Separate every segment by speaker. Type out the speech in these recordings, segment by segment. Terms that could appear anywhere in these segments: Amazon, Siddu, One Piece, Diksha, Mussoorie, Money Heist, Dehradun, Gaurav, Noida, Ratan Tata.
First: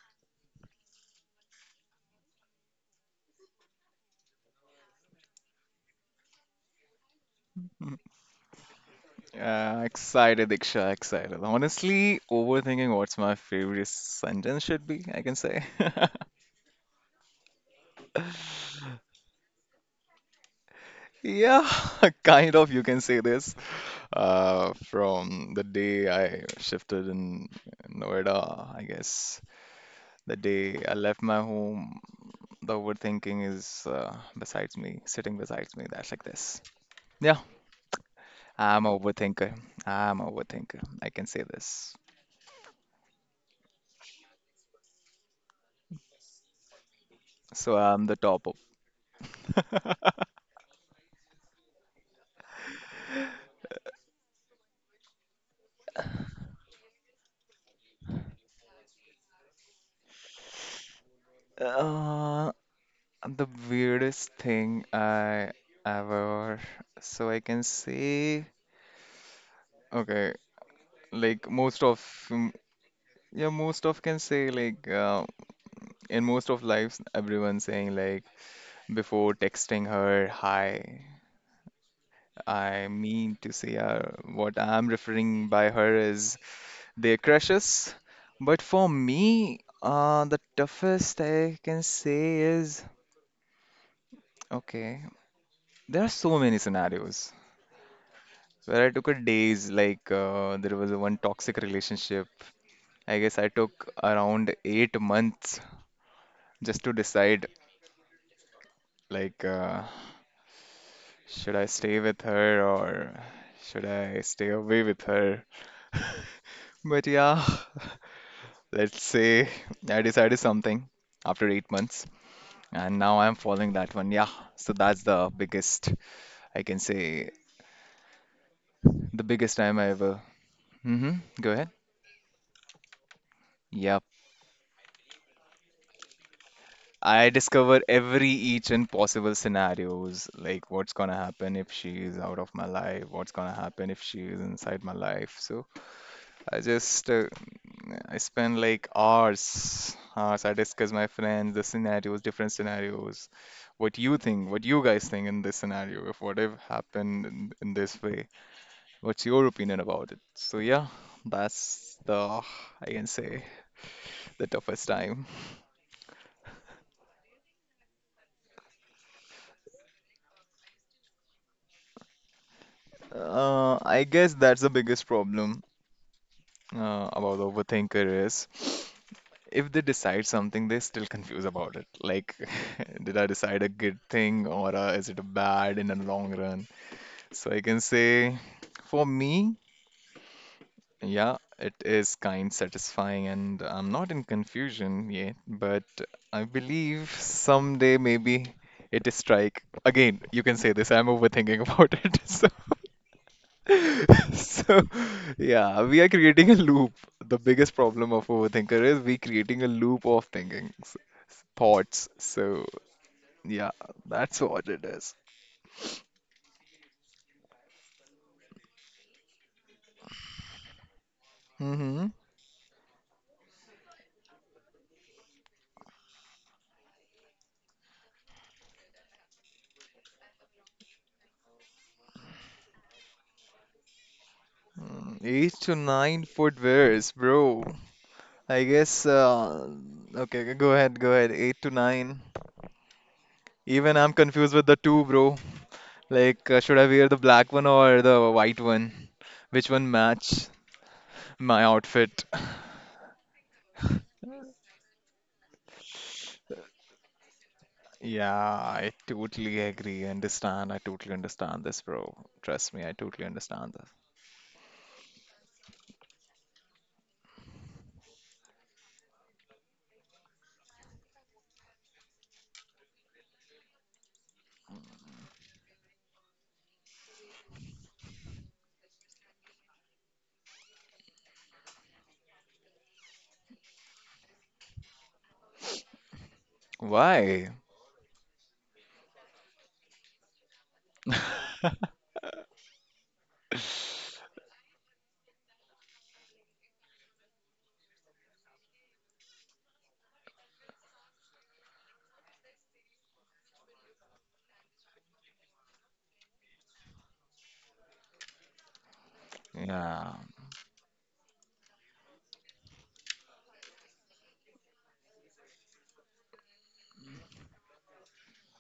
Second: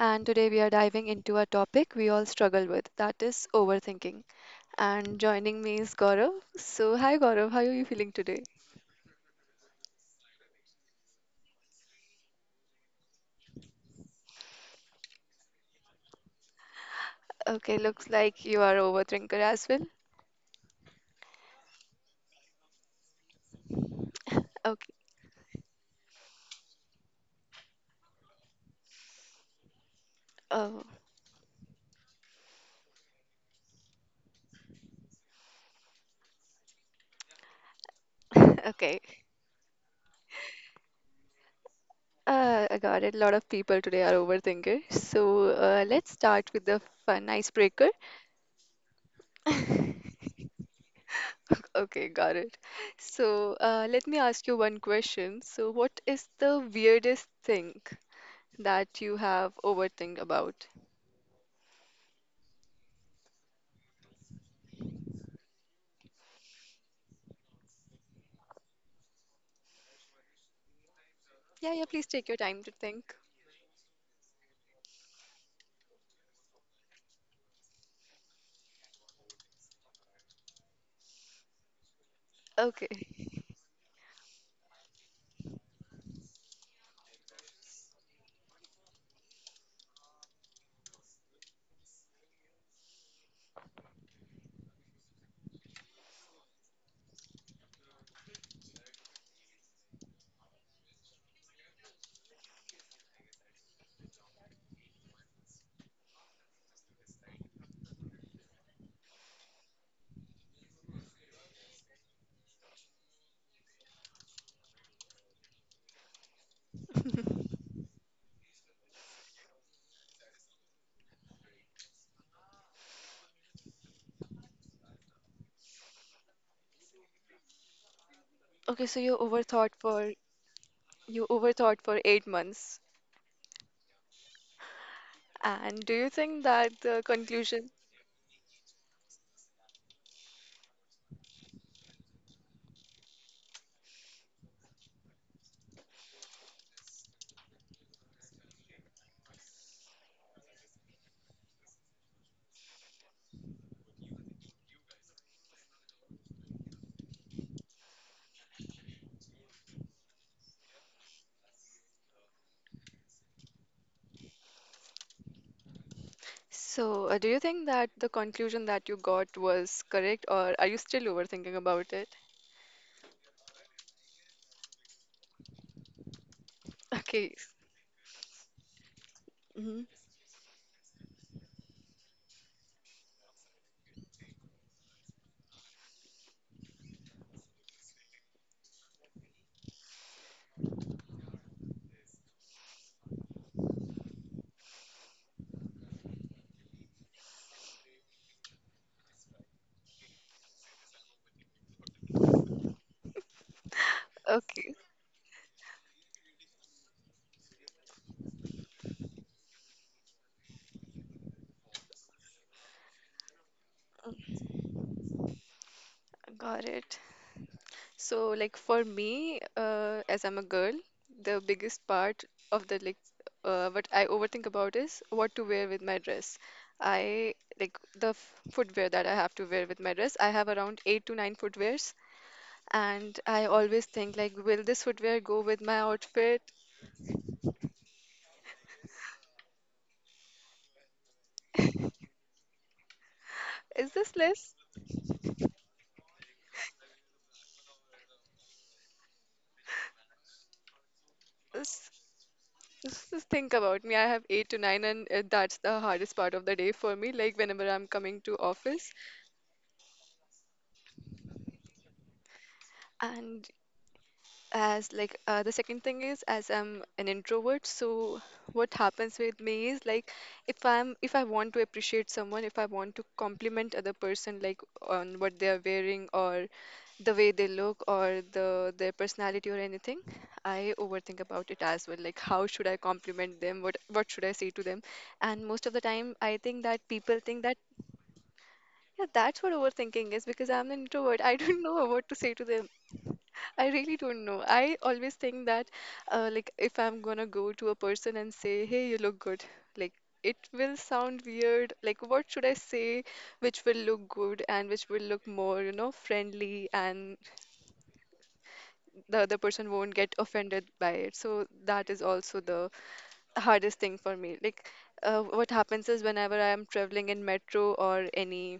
Speaker 1: and today we are diving into a topic we all struggle with, that is overthinking. And joining me is Gaurav. So, hi Gaurav, how are you feeling today?
Speaker 2: Excited, Diksha, excited. Honestly, overthinking what's my favorite sentence should be, I can say.
Speaker 1: Okay, looks like you are overthinker as well.
Speaker 2: Yeah, kind of, you can say this. Uh,
Speaker 1: Okay.
Speaker 2: from the day I shifted in Noida, I guess. The day
Speaker 1: Oh,
Speaker 2: I left my home, the overthinking is besides me, sitting besides me. That's like this. Yeah, I'm a
Speaker 1: okay.
Speaker 2: overthinker. I'm a overthinker. I can say this.
Speaker 1: I got it. A lot of people today are overthinkers. So, let's start with the fun
Speaker 2: So I'm
Speaker 1: icebreaker.
Speaker 2: the top of.
Speaker 1: Okay, got it. So, let me ask you one question. So, what is the weirdest thing that you have overthink about?
Speaker 2: Uh, The weirdest thing I ever, so I can say, okay, like
Speaker 1: Yeah,
Speaker 2: most
Speaker 1: yeah,
Speaker 2: of,
Speaker 1: please take your
Speaker 2: mm,
Speaker 1: time to think.
Speaker 2: yeah, most of can say like in most of lives, everyone saying like before texting her hi, I
Speaker 1: Okay.
Speaker 2: mean to say what I'm referring by her is their crushes, but for me, the toughest I can say is okay. There are so many scenarios. Where I took a days, like there was a one toxic relationship. I guess I took around 8 months just to decide, like, should I stay with her or should I stay away with her? But yeah, let's say I decided something after 8 months, and now I'm following that one. Yeah, so that's the biggest, I can say,
Speaker 1: Okay, so
Speaker 2: the biggest time I ever. Mm-hmm.
Speaker 1: you
Speaker 2: Go ahead.
Speaker 1: overthought for 8 months.
Speaker 2: Yeah,
Speaker 1: And do you think that the
Speaker 2: I
Speaker 1: conclusion
Speaker 2: discover every each and possible scenarios, like what's gonna happen if she is out of my life, what's gonna happen if she is inside my life. So I just I spend like hours, hours. I discuss my friends, the scenarios, different scenarios. What you think, what you guys think in this scenario, if what if happened in this way, what's your opinion about it? So yeah, that's the I can say the toughest time.
Speaker 1: do you think that the conclusion that you got was correct or are you still overthinking about it?
Speaker 2: I guess that's the biggest problem.
Speaker 1: Okay.
Speaker 2: About the overthinker is if
Speaker 1: Hmm.
Speaker 2: they decide something, they still confuse about it. Like, did I decide a good thing or is it a bad in the long run? So I can say, for me, yeah, it is kind satisfying, and I'm not in confusion yet. But I believe someday maybe it is strike. Again, you can say this. I'm overthinking about it. So.
Speaker 1: Okay,
Speaker 2: So, yeah, we are creating a loop. The biggest problem of overthinker is we creating a loop of thinking, thoughts. So, yeah, that's what it is.
Speaker 1: got it. So, like for me, as I'm a girl, the biggest
Speaker 2: Mm-hmm.
Speaker 1: part of the like what I overthink about is what to wear with my dress. I like the f footwear that I have to wear with my dress. I have around eight to nine footwears, and I always think like, will this footwear go
Speaker 2: Eight
Speaker 1: with
Speaker 2: to
Speaker 1: my
Speaker 2: nine
Speaker 1: outfit?
Speaker 2: footwears, bro. I guess, okay, okay, go ahead, go ahead. 8 to 9.
Speaker 1: Is
Speaker 2: Even I'm
Speaker 1: this less?
Speaker 2: confused with the two, bro. Like, should I wear the black one or the white one? Which one match my
Speaker 1: Is,
Speaker 2: outfit?
Speaker 1: is this think about me. I have eight to nine, and that's the hardest part of the day for me. Like whenever I'm coming
Speaker 2: Yeah,
Speaker 1: to office,
Speaker 2: I totally agree. Understand. I totally understand this, bro. Trust me, I totally
Speaker 1: and
Speaker 2: understand this.
Speaker 1: as like the second thing is, as I'm an introvert, so what happens with me is like if I want to appreciate someone, if I want to compliment other person, like on what they are wearing or the way they look or the their personality or anything, I overthink about it as well, like how should I compliment them, what should I say to them. And most of the time I think that people think
Speaker 2: Why?
Speaker 1: that yeah, that's what overthinking is because I'm an introvert. I don't know what to say to them. I really don't know. I always think that, like, if I'm gonna go to a person and say, hey, you look good, like, it will sound weird. Like, what should I say which will look good and which will look more, you know, friendly, and the other person won't
Speaker 2: Yeah.
Speaker 1: get offended by it. So, that is also the hardest thing for me. Like, what happens is whenever I am traveling in metro or any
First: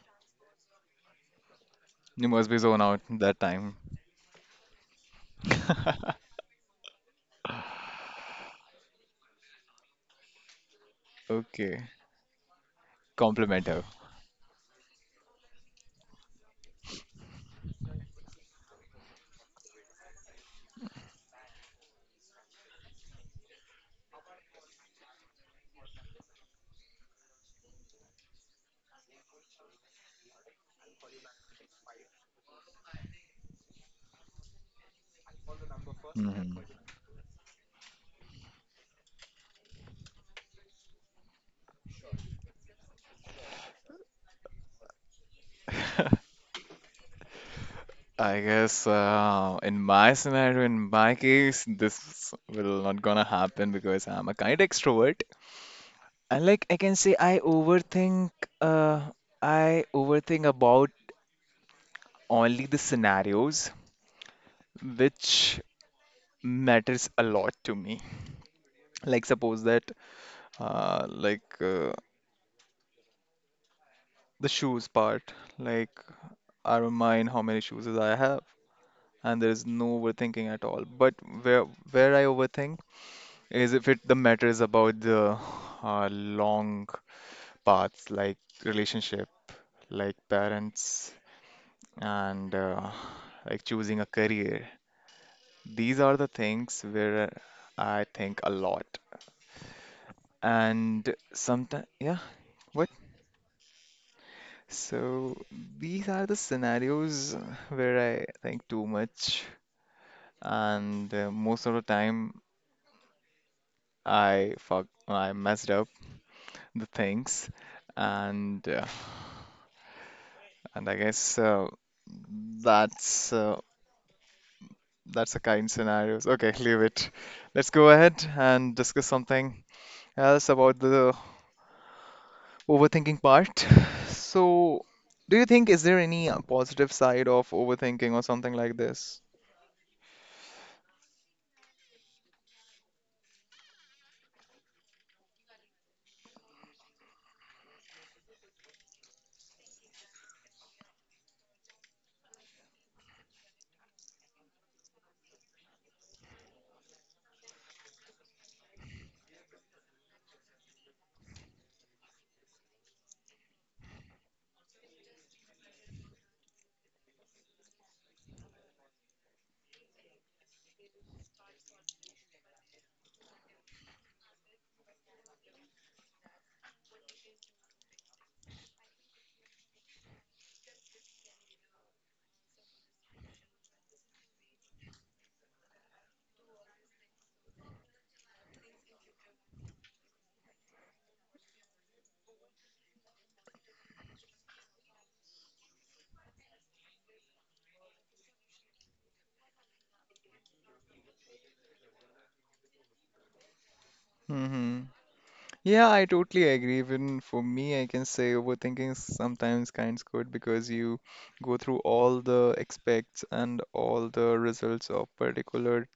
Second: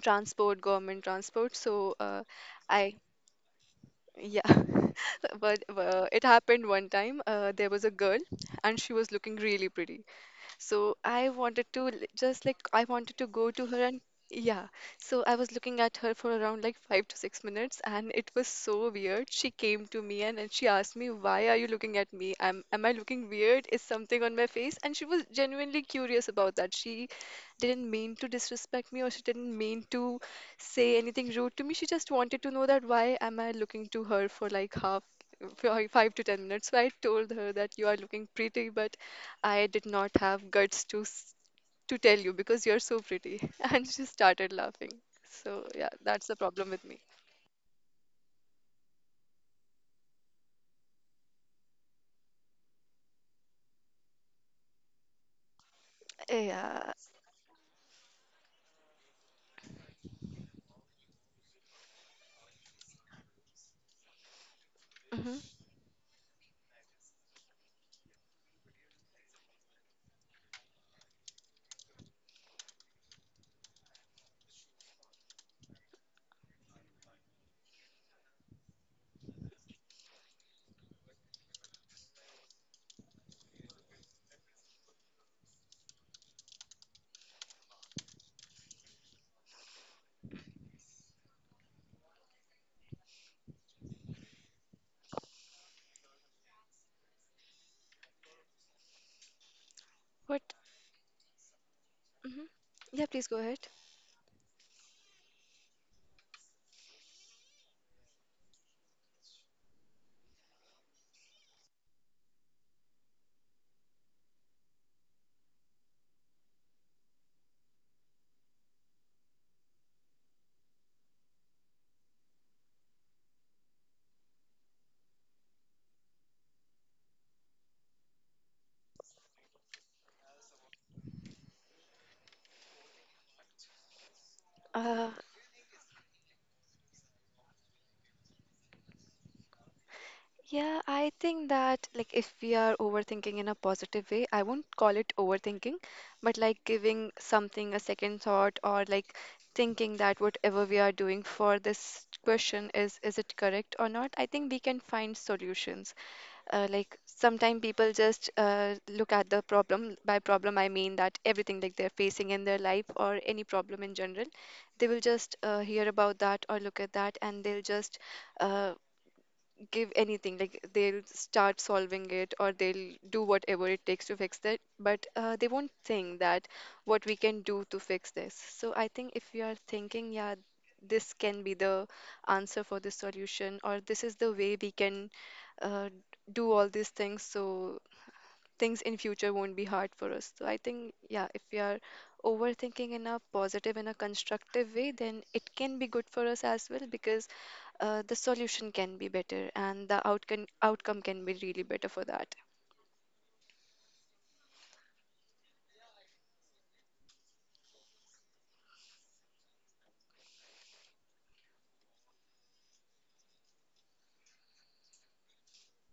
Speaker 1: transport, government transport, so uh,
Speaker 2: You must be zoned
Speaker 1: I
Speaker 2: out that time.
Speaker 1: yeah. But it happened one time. There was a girl and she was looking really pretty, so I wanted
Speaker 2: Okay.
Speaker 1: to just like I wanted to go to
Speaker 2: Compliment
Speaker 1: her
Speaker 2: her.
Speaker 1: and yeah. So I was looking at her for around like 5 to 6 minutes and it was so weird. She came to me and, she asked me, why are you looking at me? Am I looking weird? Is something on my face? And she was genuinely curious about that. She didn't mean to disrespect me or she didn't mean to say anything rude to me. She just wanted to know that why am I looking to her for like half, for like five to ten
Speaker 2: Mhm.
Speaker 1: minutes. So I told her that you are looking pretty, but I did not have guts to to tell you because you're so pretty. And she started laughing. So yeah, that's the problem with me.
Speaker 2: I guess in my scenario, in my case, this will not gonna happen because I'm a kind extrovert. And like I
Speaker 1: Yeah.
Speaker 2: can say, I overthink. Uh, I overthink about only the scenarios
Speaker 1: Hmm.
Speaker 2: which matters a lot to me. Like suppose that uh, like uh, the shoes part, like I don't mind how many shoes I have, and there is no overthinking at all. But where where I overthink is if it the matter is about the long paths, like relationship, like parents, and like choosing a career. These are the things where I think a lot.
Speaker 1: What?
Speaker 2: And sometimes, yeah,
Speaker 1: Hmm.
Speaker 2: what?
Speaker 1: Yeah, please go ahead.
Speaker 2: So these are the scenarios where I think too much, and most of the time I fuck, I messed up the things, and uh, and I guess that's uh, that's the kind scenarios. Okay, leave it. Let's go ahead and discuss something else about the overthinking part. So,
Speaker 1: Uh,
Speaker 2: do you think is there any positive side of overthinking or something like this?
Speaker 1: Yeah, I think that like if we are overthinking in a positive way, I won't call it overthinking, but like giving something a second thought, or like thinking that whatever we are doing for this question, is it correct or not? I think we can find solutions. Like sometimes people just look at the problem. By problem, I mean that everything like they're facing in their life, or any problem in general, they will just hear about that or look at that, and they'll just uh, give anything, like they'll start solving it or they'll do whatever it takes to fix that, but they won't think that what we can do to fix this. So I think if you are thinking yeah, this can be the answer for this solution, or this is the way we can uh, do all these things, so things in future won't be hard for us. So I think yeah, if we are overthinking in a positive and a constructive way, then it can be good for us as well, because the solution can be better and the outcome can be really better for that.
Speaker 2: Hmm. Yeah, I totally agree. Even for me, I can say overthinking is sometimes kind of good because you go through all the expects and all the results of particular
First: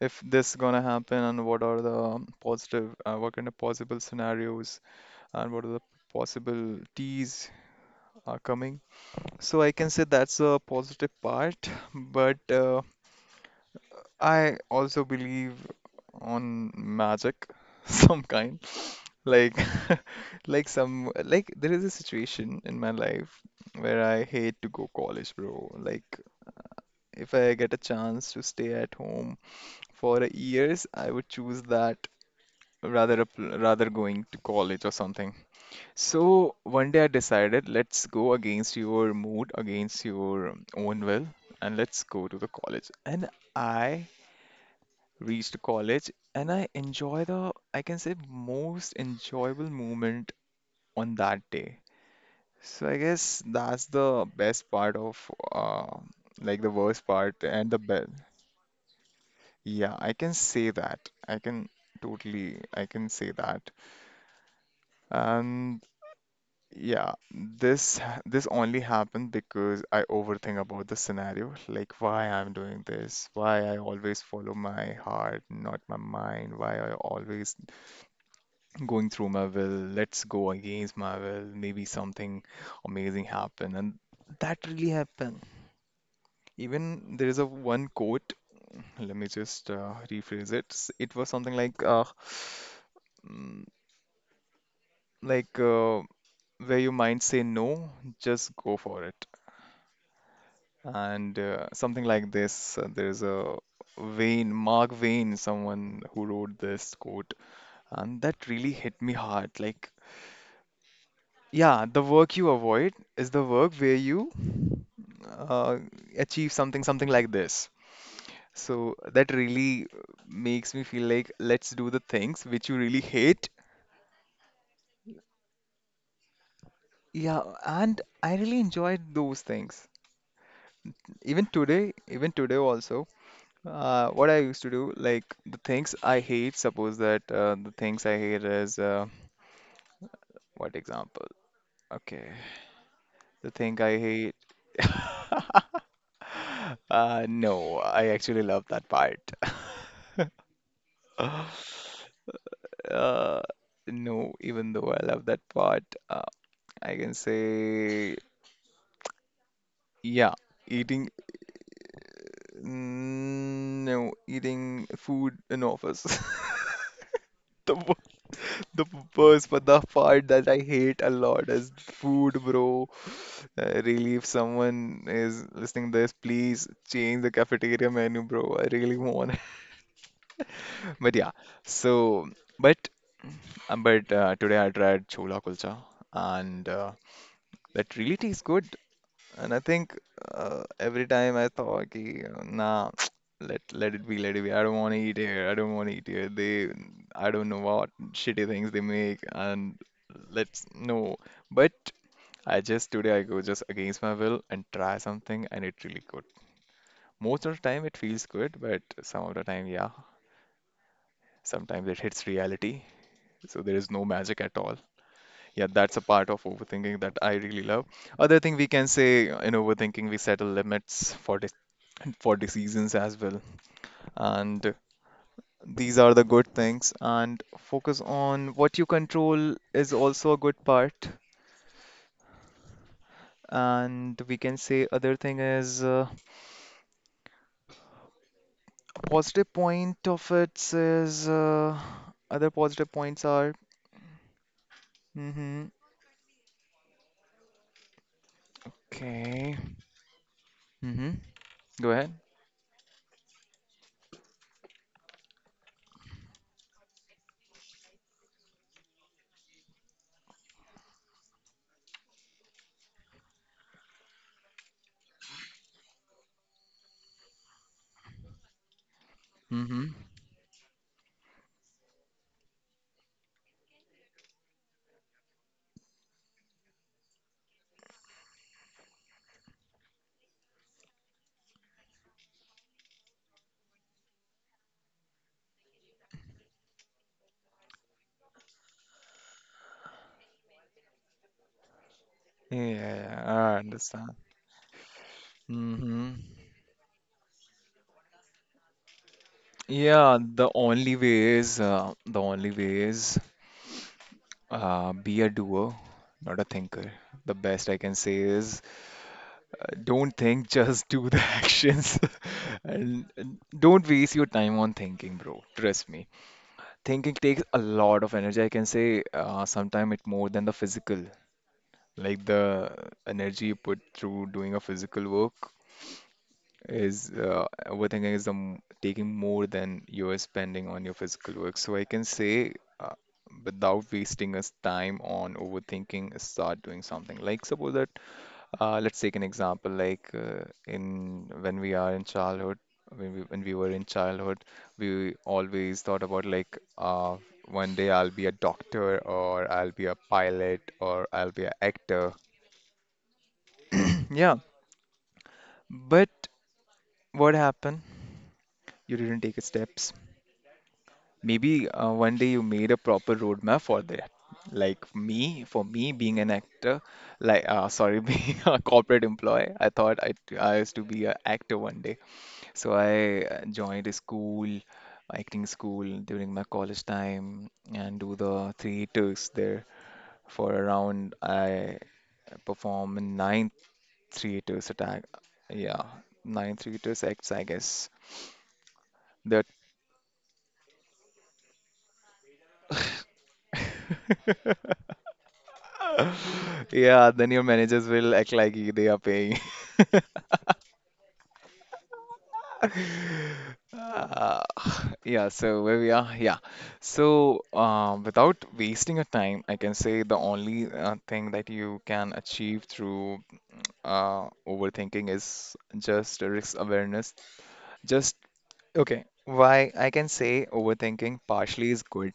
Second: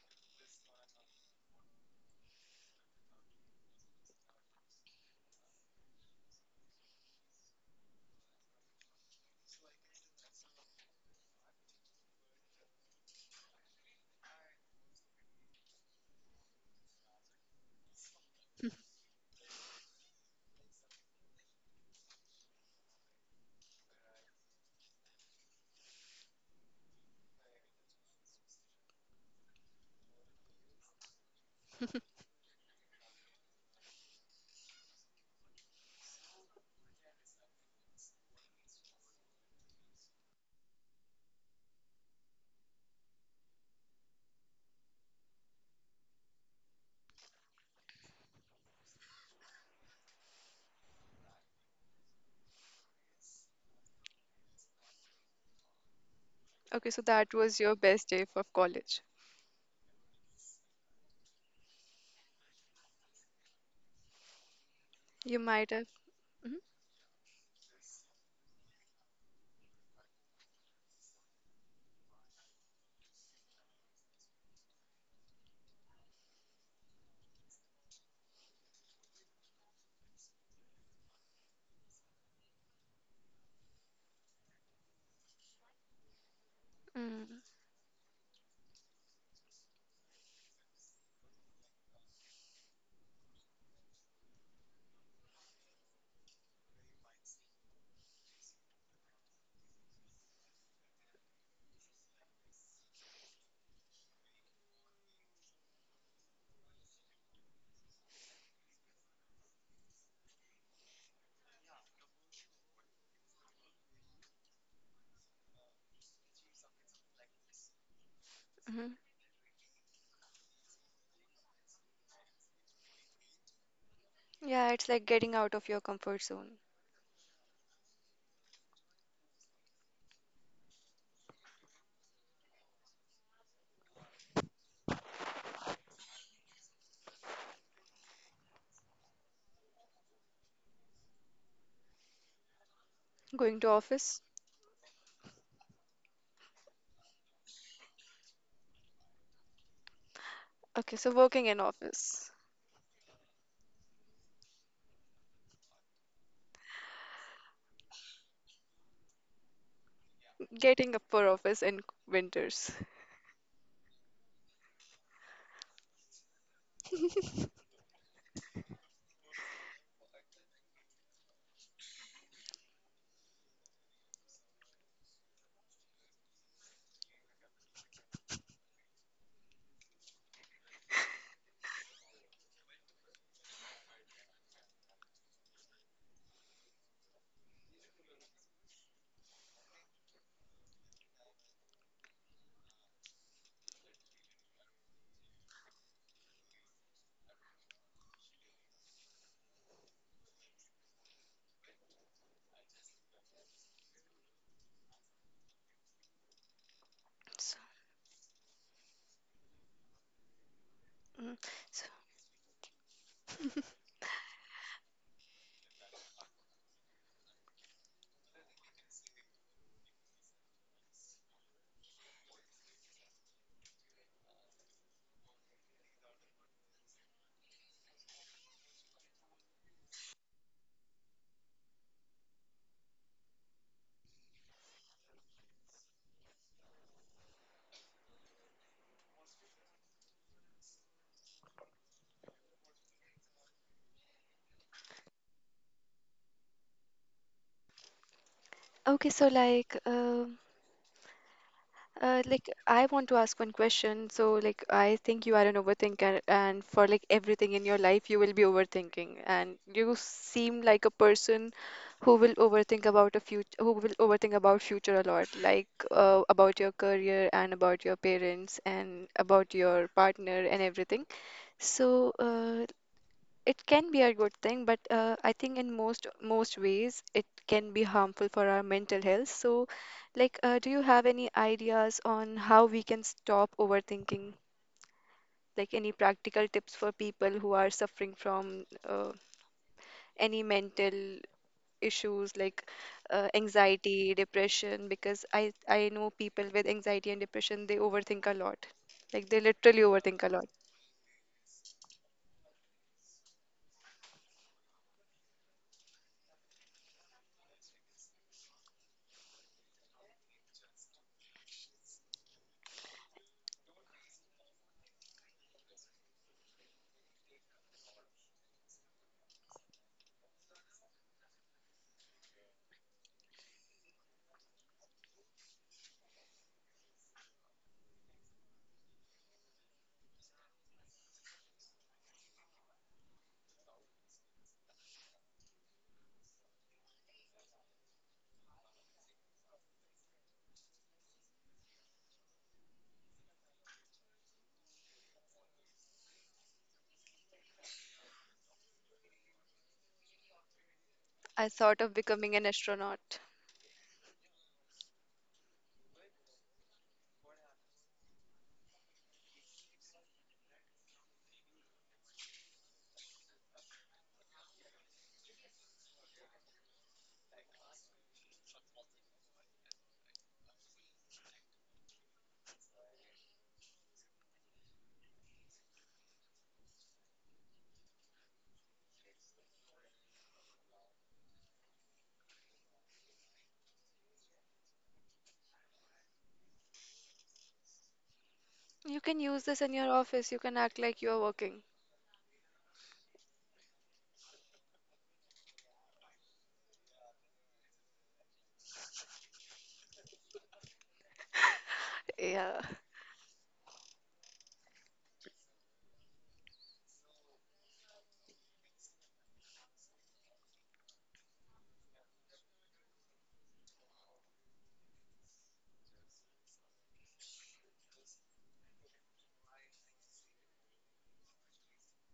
Speaker 2: if this gonna happen and what are the positive, what kind of possible scenarios and what are the possible T's are coming. So I can say that's a positive part, but I also believe on magic some kind. Like, like some like there is a situation in my life where I hate to go college, bro. Like, if I get a chance to stay at home for years, I would choose that rather going to college or something. So one day I decided, let's go against your mood, against your own will, and let's go to the college. And I reached college and I enjoy the, I can say, most enjoyable moment on that day. So I guess that's the best part of uh, like the
Speaker 1: Okay, so
Speaker 2: worst
Speaker 1: that
Speaker 2: part
Speaker 1: was
Speaker 2: and
Speaker 1: your
Speaker 2: the
Speaker 1: best
Speaker 2: best.
Speaker 1: day of college.
Speaker 2: Yeah, I can say that. I can totally, I can say that.
Speaker 1: You might
Speaker 2: And
Speaker 1: have. Hmm.
Speaker 2: yeah, this only happened because I overthink about the scenario, like why I'm doing this, why I always follow my heart, not my mind, why I always going through my will, let's go against my will, maybe something amazing happen, and that really happened. Even there
Speaker 1: Mm-hmm.
Speaker 2: is a one quote. Let me just rephrase it. It was something like, like uh, where your mind say no, just go for it, and something like this. There is a Wayne, Mark Wayne, someone who wrote this quote, and that really hit me hard. Like, yeah, the work you avoid is the work where you uh, achieve something, something like this.
Speaker 1: Mm-hmm.
Speaker 2: So that really makes me feel like let's do the things which you really hate.
Speaker 1: Yeah, it's like getting out of your comfort zone.
Speaker 2: Yeah, and I really enjoyed those things. Even today also, what I used to do, like the things I hate, suppose that the things I hate is, what example? Okay, the
Speaker 1: Going to
Speaker 2: thing I
Speaker 1: office.
Speaker 2: hate, no, I actually love that part.
Speaker 1: Okay, so working in office,
Speaker 2: Uh, no, even though I love that part, uh, I can say, yeah,
Speaker 1: getting up
Speaker 2: eating,
Speaker 1: for office in winters.
Speaker 2: mm, no, eating food in office. The The first, but the part that I hate a lot is food, bro. Really, if someone is listening this, please change the cafeteria menu, bro. I really want. It. But yeah, so but today I tried chola kulcha, and that really tastes good. And I think every time I thought, "Ki, nah, let it be, let it be. I don't want to eat here. I don't want to eat here. They, I don't know what shitty things they make, and let's no. But I just today I go just against my will and try something, and it really good. Most of
Speaker 1: So,
Speaker 2: the time it feels good, but some of the time, yeah,
Speaker 1: mm, so
Speaker 2: sometimes it hits reality. So there is no magic at all. Yeah, that's a part of overthinking that I really love. Other thing we can say in overthinking, we set limits for dis for decisions as well. And these are the good things. And focus on what you control is also a good part. And we can say other thing is positive point of it is other positive points are mm-hmm,
Speaker 1: okay, so
Speaker 2: okay. Mm-hmm. Go ahead.
Speaker 1: Like I want to ask one question. So like I think you are an overthinker and for like everything in your life you will be overthinking, and you seem like a person who will overthink about a future, who will overthink about future a lot, like about your career and about your parents and about your
Speaker 2: Mm-hmm.
Speaker 1: partner and everything. So it can be a good thing, but I think in most ways it can be harmful for our mental health. So, like, do you have any ideas on how we can stop overthinking? Like any practical tips for people who are suffering from uh, any mental issues like
Speaker 2: Yeah, I
Speaker 1: anxiety,
Speaker 2: understand.
Speaker 1: depression? Because I know
Speaker 2: Mm-hmm.
Speaker 1: people with anxiety and depression, they overthink a lot. Like they literally
Speaker 2: Yeah,
Speaker 1: overthink a lot.
Speaker 2: the only way is the only way is be a doer, not a thinker. The best I can say is don't think, just do the actions, and don't waste your time on thinking, bro. Trust me. Thinking takes a lot of energy. I can say sometimes it more than the physical, like the energy you put through doing a physical work. Is overthinking is the taking more than you're spending on your physical work. So I can say, uh, without wasting us time on overthinking, start doing something. Like suppose that, let's take an example. Like in when we are in childhood, when we were in childhood, we always thought about like, one day I'll be a doctor, or I'll be a pilot, or I'll be
Speaker 1: I
Speaker 2: an
Speaker 1: thought of
Speaker 2: actor.
Speaker 1: becoming an astronaut.
Speaker 2: Yeah, but what happened? You didn't take steps. Maybe one day you made a proper roadmap for that. Like me, for me being an actor, like sorry, being a corporate employee, I thought I used to be an actor one day. So I joined a school, acting school during my college time and do the theaters there for around I perform in 9 theaters attack. Yeah, 9 theaters acts, I guess.
Speaker 1: You can use
Speaker 2: That
Speaker 1: this in your office. You can act like you're working.
Speaker 2: yeah, then your managers will act like they are paying.
Speaker 1: Yeah.
Speaker 2: Uh, yeah, so where we are, yeah. So, without wasting your time, I can say the only thing that you can achieve through overthinking is just risk awareness. Just. Okay, why I can say overthinking partially is good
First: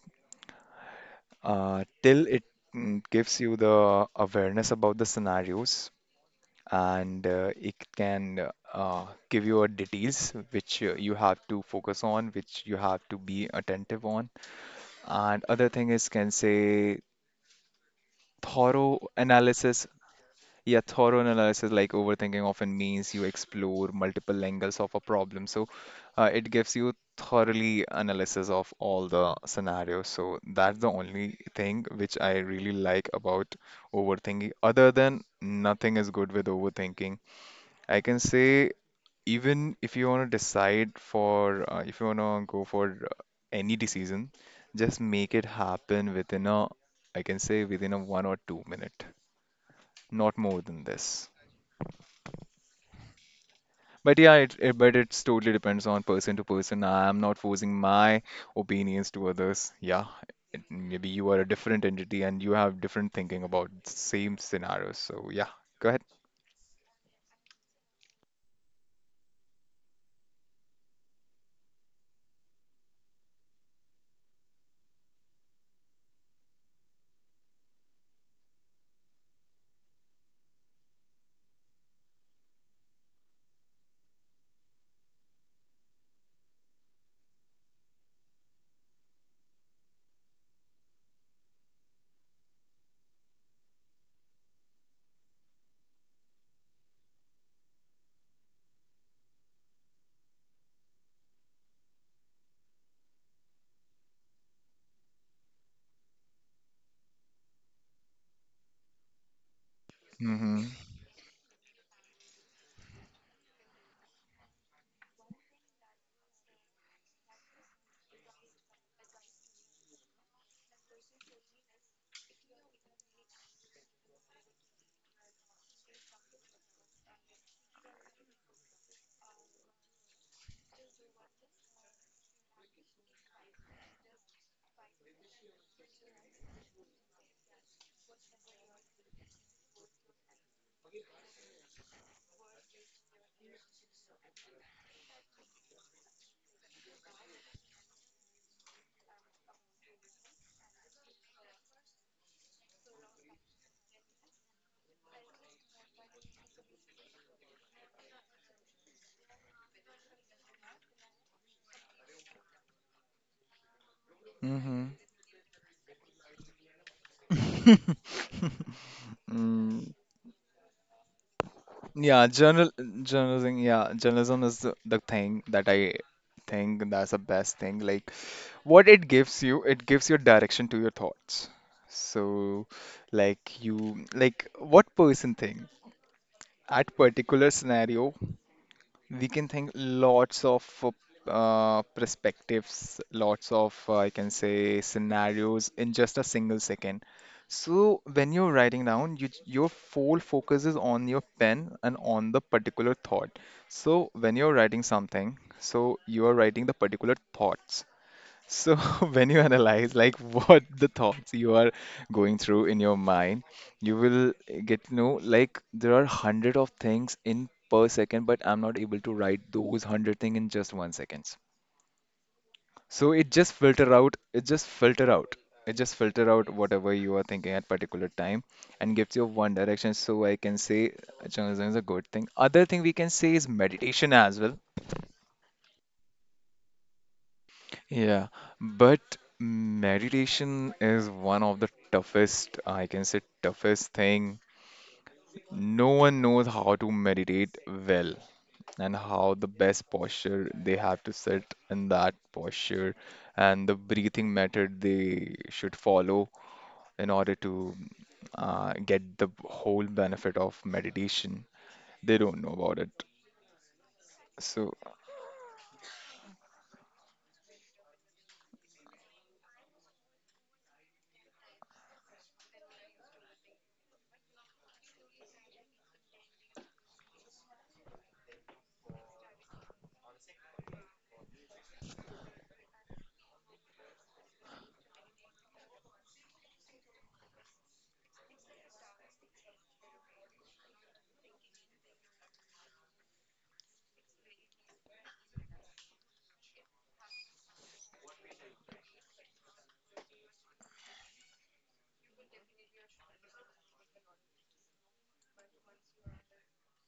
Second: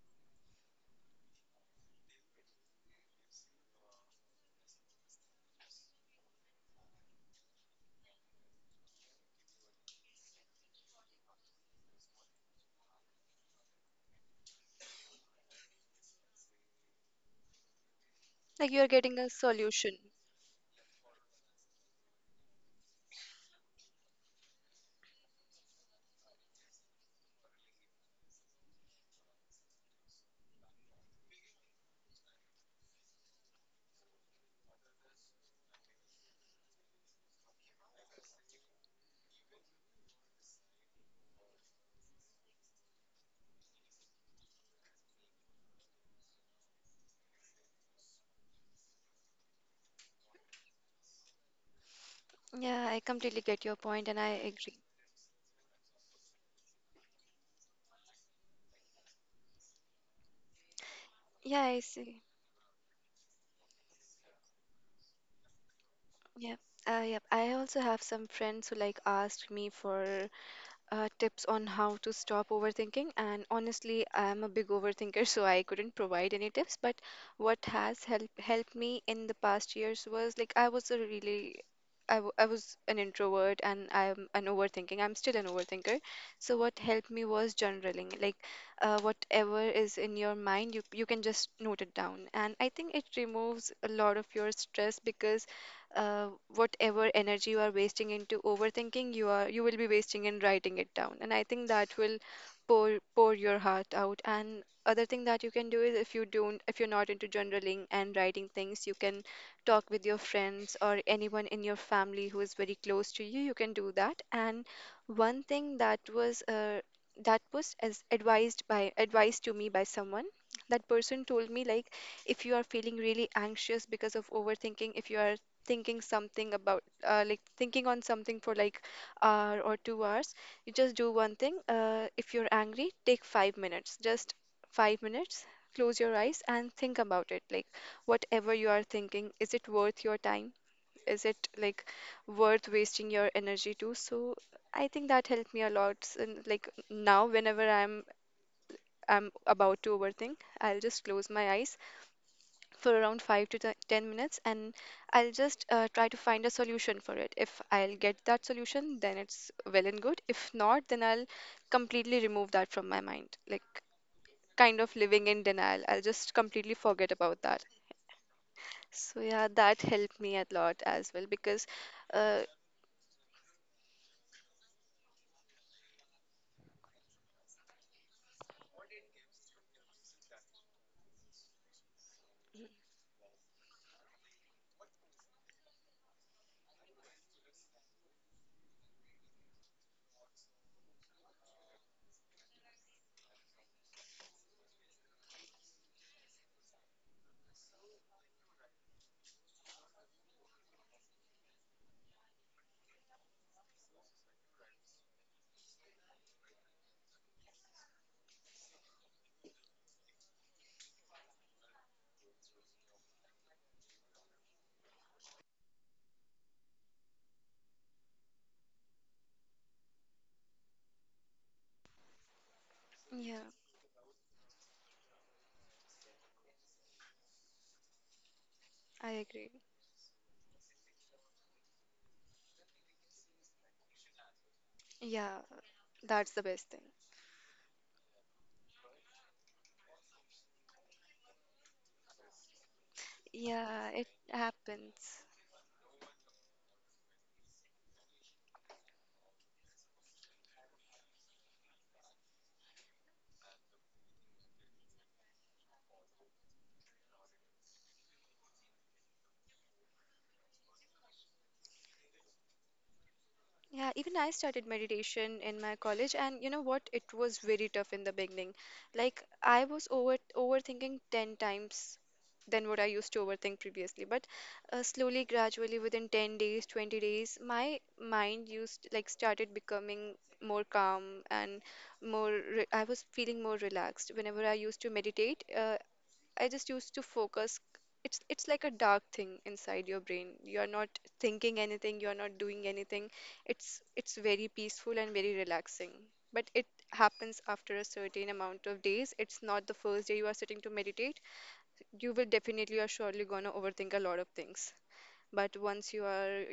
Speaker 2: till it gives you the awareness about the scenarios and it can give you a details which you have to focus on, which you have to be attentive on. And other thing is can say
Speaker 1: Like you're
Speaker 2: thorough
Speaker 1: getting a
Speaker 2: analysis.
Speaker 1: solution.
Speaker 2: Yeah, thorough analysis like overthinking often means you explore multiple angles of a problem. So it gives you thoroughly analysis of all the scenarios. So that's the only thing which I really like about overthinking. Other than nothing is good with overthinking, I can say, even if you want to decide for if you want to go for any decision, just make it happen within a, I can say within a one or two-minute, not more than this.
Speaker 1: Yeah, I completely get your point and
Speaker 2: But
Speaker 1: I
Speaker 2: yeah, it
Speaker 1: agree.
Speaker 2: but it's totally depends on person to person. I am not forcing my opinions to others. Yeah, maybe you are a
Speaker 1: Yeah, I
Speaker 2: different entity
Speaker 1: see.
Speaker 2: and you have different thinking about same scenarios. So yeah, go ahead.
Speaker 1: Yeah. Yep. I also have some friends who like asked me for tips on how to stop overthinking. And honestly, I'm a big overthinker, so I couldn't provide any tips. But what has helped me in the past years was like I was a really I was an introvert and I'm an overthinking. I'm still an overthinker. So what helped me was journaling. Like whatever is in your mind, you can just note it down. And I think it removes a lot of your stress because uh, whatever energy you are wasting into overthinking, you will be wasting in writing it down. And I think that will pour your heart out. And other thing that you can do is, if you don't, if you're not into journaling and writing things, you can talk with your
Speaker 2: Mm-hmm.
Speaker 1: friends or anyone in your family who is very close to you, you can do that. And one thing that was as advised to me by someone, that person told me like, if you are feeling really anxious because of overthinking, if you are thinking something about, like thinking on something for like hour or 2 hours, you just do one thing. If you're angry, take 5 minutes, just 5 minutes, close your eyes and think about it, like whatever you are thinking, is it worth your time, is it like worth wasting your energy to. So I think that helped me a lot, and like now whenever I'm about to overthink, I'll just close my eyes for around 5 to 10 minutes, and I'll just try to find a solution for it. If I'll get that solution, then it's well and good. If not, then I'll completely remove that from my mind, like kind of living in denial, I'll just completely forget about that.
Speaker 2: Mm-hmm.
Speaker 1: So yeah, that helped me a lot as well, because
Speaker 2: Yeah,
Speaker 1: uh,
Speaker 2: journalism. Yeah, journalism is the thing that I think that's the best thing. Like, what it gives you direction to your thoughts. So, like what person think at particular scenario, we can think lots of perspectives, lots of, I can say, scenarios in just a single second. So when you're writing down, you, your full focus is on your pen and on the particular thought. So when you're writing something, so you are writing the particular thoughts. So, when you analyze like what the thoughts you are going through in your mind, you will get to know like there are hundred of things in per second, but I'm not able to write those hundred thing in just one seconds. So it
Speaker 1: yeah.
Speaker 2: just filter out, it just filter out, it just filter out whatever you are thinking at particular time and gives
Speaker 1: I
Speaker 2: you
Speaker 1: agree.
Speaker 2: one direction. So I can say journalism is a good thing. Other thing we can say is meditation as well.
Speaker 1: Yeah, that's the best thing.
Speaker 2: Yeah, but meditation is one of the toughest, I can say,
Speaker 1: Yeah,
Speaker 2: toughest
Speaker 1: it
Speaker 2: thing.
Speaker 1: happens.
Speaker 2: No one knows how to meditate well and how the best posture they have to sit in that posture and the breathing method they should follow in order to get the whole benefit of meditation. They don't know about it.
Speaker 1: Yeah, even I started
Speaker 2: So.
Speaker 1: meditation in my college, and you know what? It was very tough in the beginning. Like I was overthinking 10 times than what I used to overthink previously. But slowly, gradually, within 10 days, 20 days, my mind used like started becoming more calm and more re I was feeling more relaxed. Whenever I used to meditate, I just used to focus. It's like a dark thing inside your brain. You're not thinking anything, you're not doing anything. It's very peaceful and very relaxing. But it happens after a certain amount of days. It's not the first day you are sitting to meditate. You will definitely are surely gonna overthink a lot of things. But once you are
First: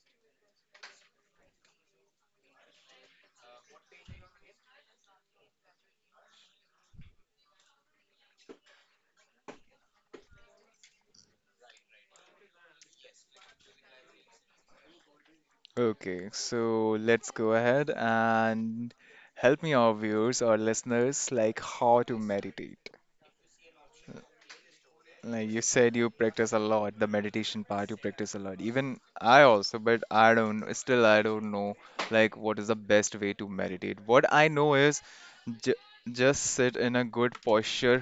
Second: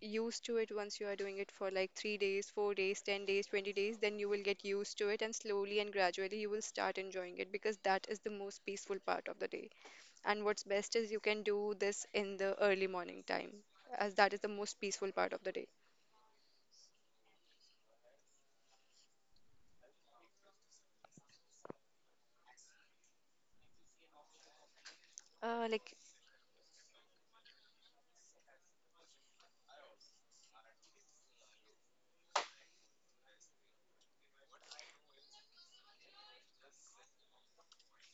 Speaker 1: used to it, once you are doing it for like 3 days, 4 days, 10 days, 20 days, then you will get used to it, and slowly and gradually you will start enjoying it, because that is the most peaceful part of the day. And what's best is you can do this in the early morning time, as that is the most peaceful part of the day.
Speaker 2: Okay, so let's go ahead and help me, our viewers or listeners, like how to meditate. Like you
Speaker 1: Uh, like,
Speaker 2: said, you practice a lot, the meditation part, you practice a lot. Even I also, but I don't, still, I don't know, like, what is the best way to meditate. What I know is j just sit in a good posture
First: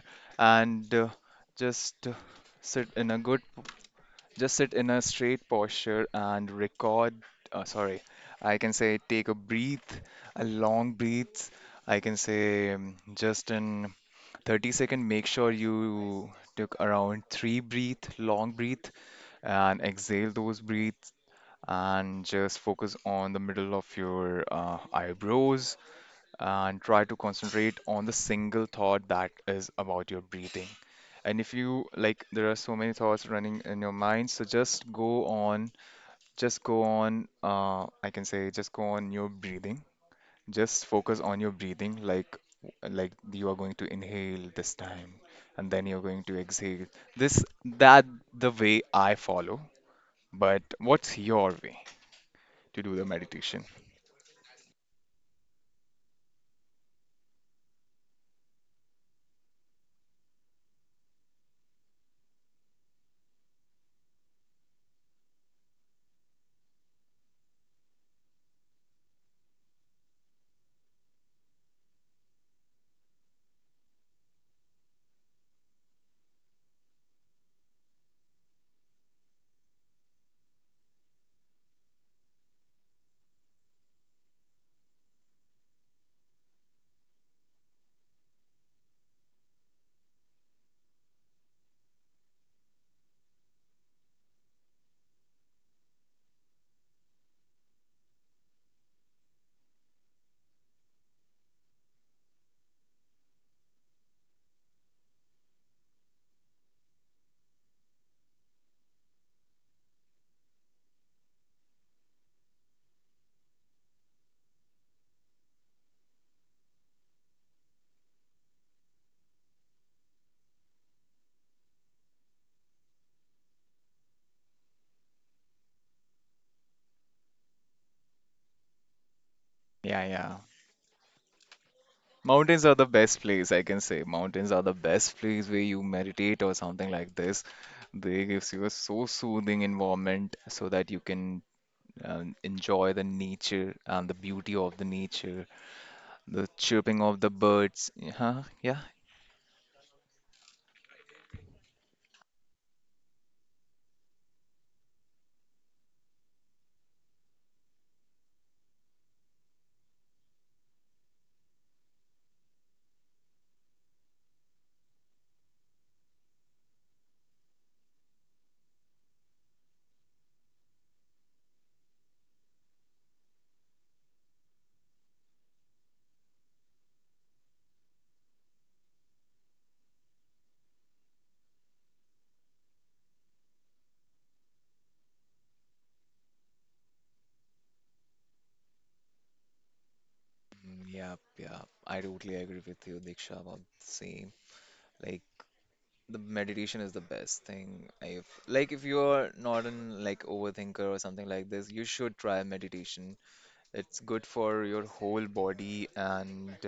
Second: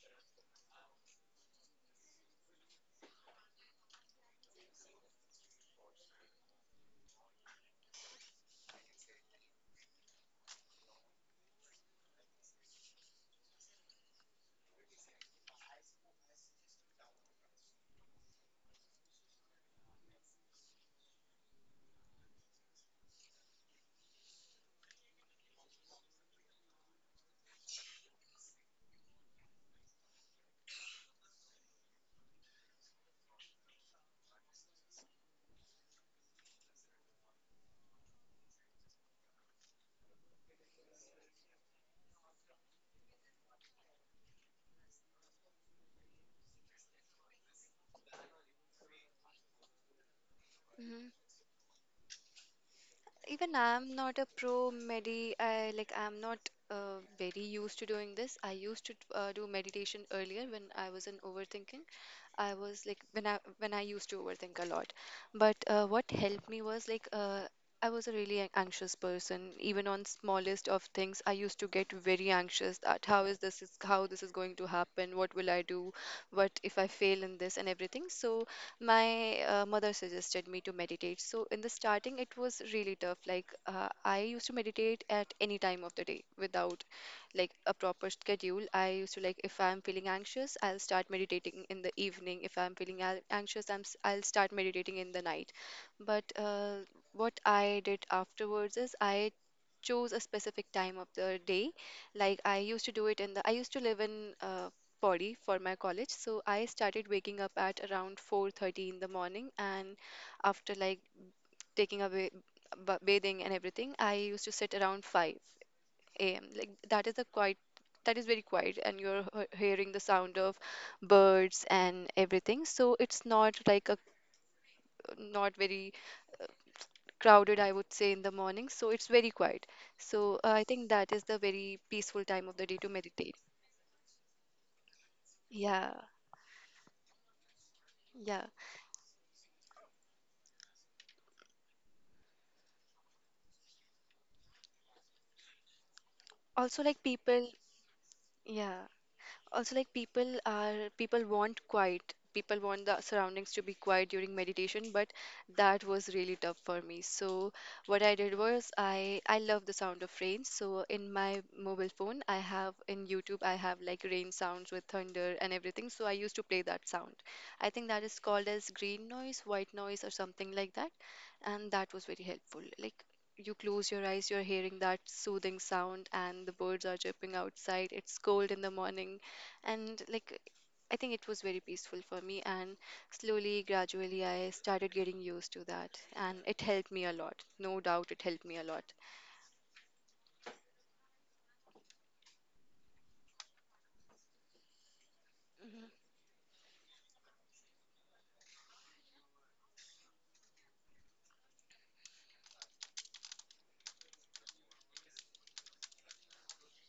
Speaker 2: and just sit in a good just sit in a straight posture and record. Uh, sorry, I can say take a breath, a long breath. I can say just in 30-second, make sure you took around three breath, long breath, and exhale those breaths. And just focus on the middle of your eyebrows and try to concentrate on the single thought that is about your breathing. And if you like, there are so many thoughts running in your mind, so just go on, I can say, just go on your breathing. Just focus on your breathing, like you are going to inhale this time, and then you're going to exhale. This that the way I follow. But what's your way to do the
Speaker 1: Even
Speaker 2: meditation?
Speaker 1: I'm not a pro medi. I, like, I'm not very used to doing this. I used to do meditation earlier when I was in overthinking. I was like when I used to overthink a lot. But what helped me was like I was a really anxious person. Even on smallest of things, I used to get very anxious that how this is going to happen? What will I do? What if I fail in this and everything? So my mother suggested me to meditate. So in the starting, it was really tough. Like I used to meditate at any time of the day without like a proper schedule. I used to like, if I'm feeling anxious, I'll start meditating in the evening. If I'm feeling anxious, I'll start meditating in the night. But what I did afterwards is I chose a specific time of the day, like I used to live in body for my college. So I started waking up at around 4:30 in the morning, and after like taking a bathing and everything, I used to sit around 5 a.m. Like that is very quiet, and you're hearing the sound of birds and everything, so it's not like a not very crowded, I would say, in the morning, so it's very quiet.
Speaker 2: Yeah,
Speaker 1: So
Speaker 2: yeah.
Speaker 1: I think that is the very peaceful time of the day
Speaker 2: Mountains
Speaker 1: to
Speaker 2: are the
Speaker 1: meditate.
Speaker 2: best place, I can say. Mountains are the best place where
Speaker 1: Yeah.
Speaker 2: you meditate or something like this. They
Speaker 1: Yeah.
Speaker 2: gives you a so soothing environment so that you can enjoy the nature and the beauty of the nature, the
Speaker 1: also like
Speaker 2: chirping of
Speaker 1: people
Speaker 2: the birds.
Speaker 1: Yeah.
Speaker 2: Yeah,
Speaker 1: Also, like people want quiet. People want the surroundings to be quiet during meditation, but that was really tough for me. So what I did was I love the sound of rain. So in my mobile phone, I have in YouTube I have like rain sounds with thunder and everything. So I used to play that sound. I think that is called as green noise, white noise, or something like that, and that was very helpful. Like, you close your eyes, you're hearing that soothing sound, and the birds are chirping outside. It's cold in the morning, and like, I think it was very peaceful for me, and slowly gradually I started getting used to that, and it helped me a lot, no doubt, it helped me a lot.
Speaker 2: yeah, yeah. I totally agree with you, Diksha, about the same. Like, the meditation is the best thing. If if you're not an like overthinker or something like this, you should try meditation. It's good for your whole body, and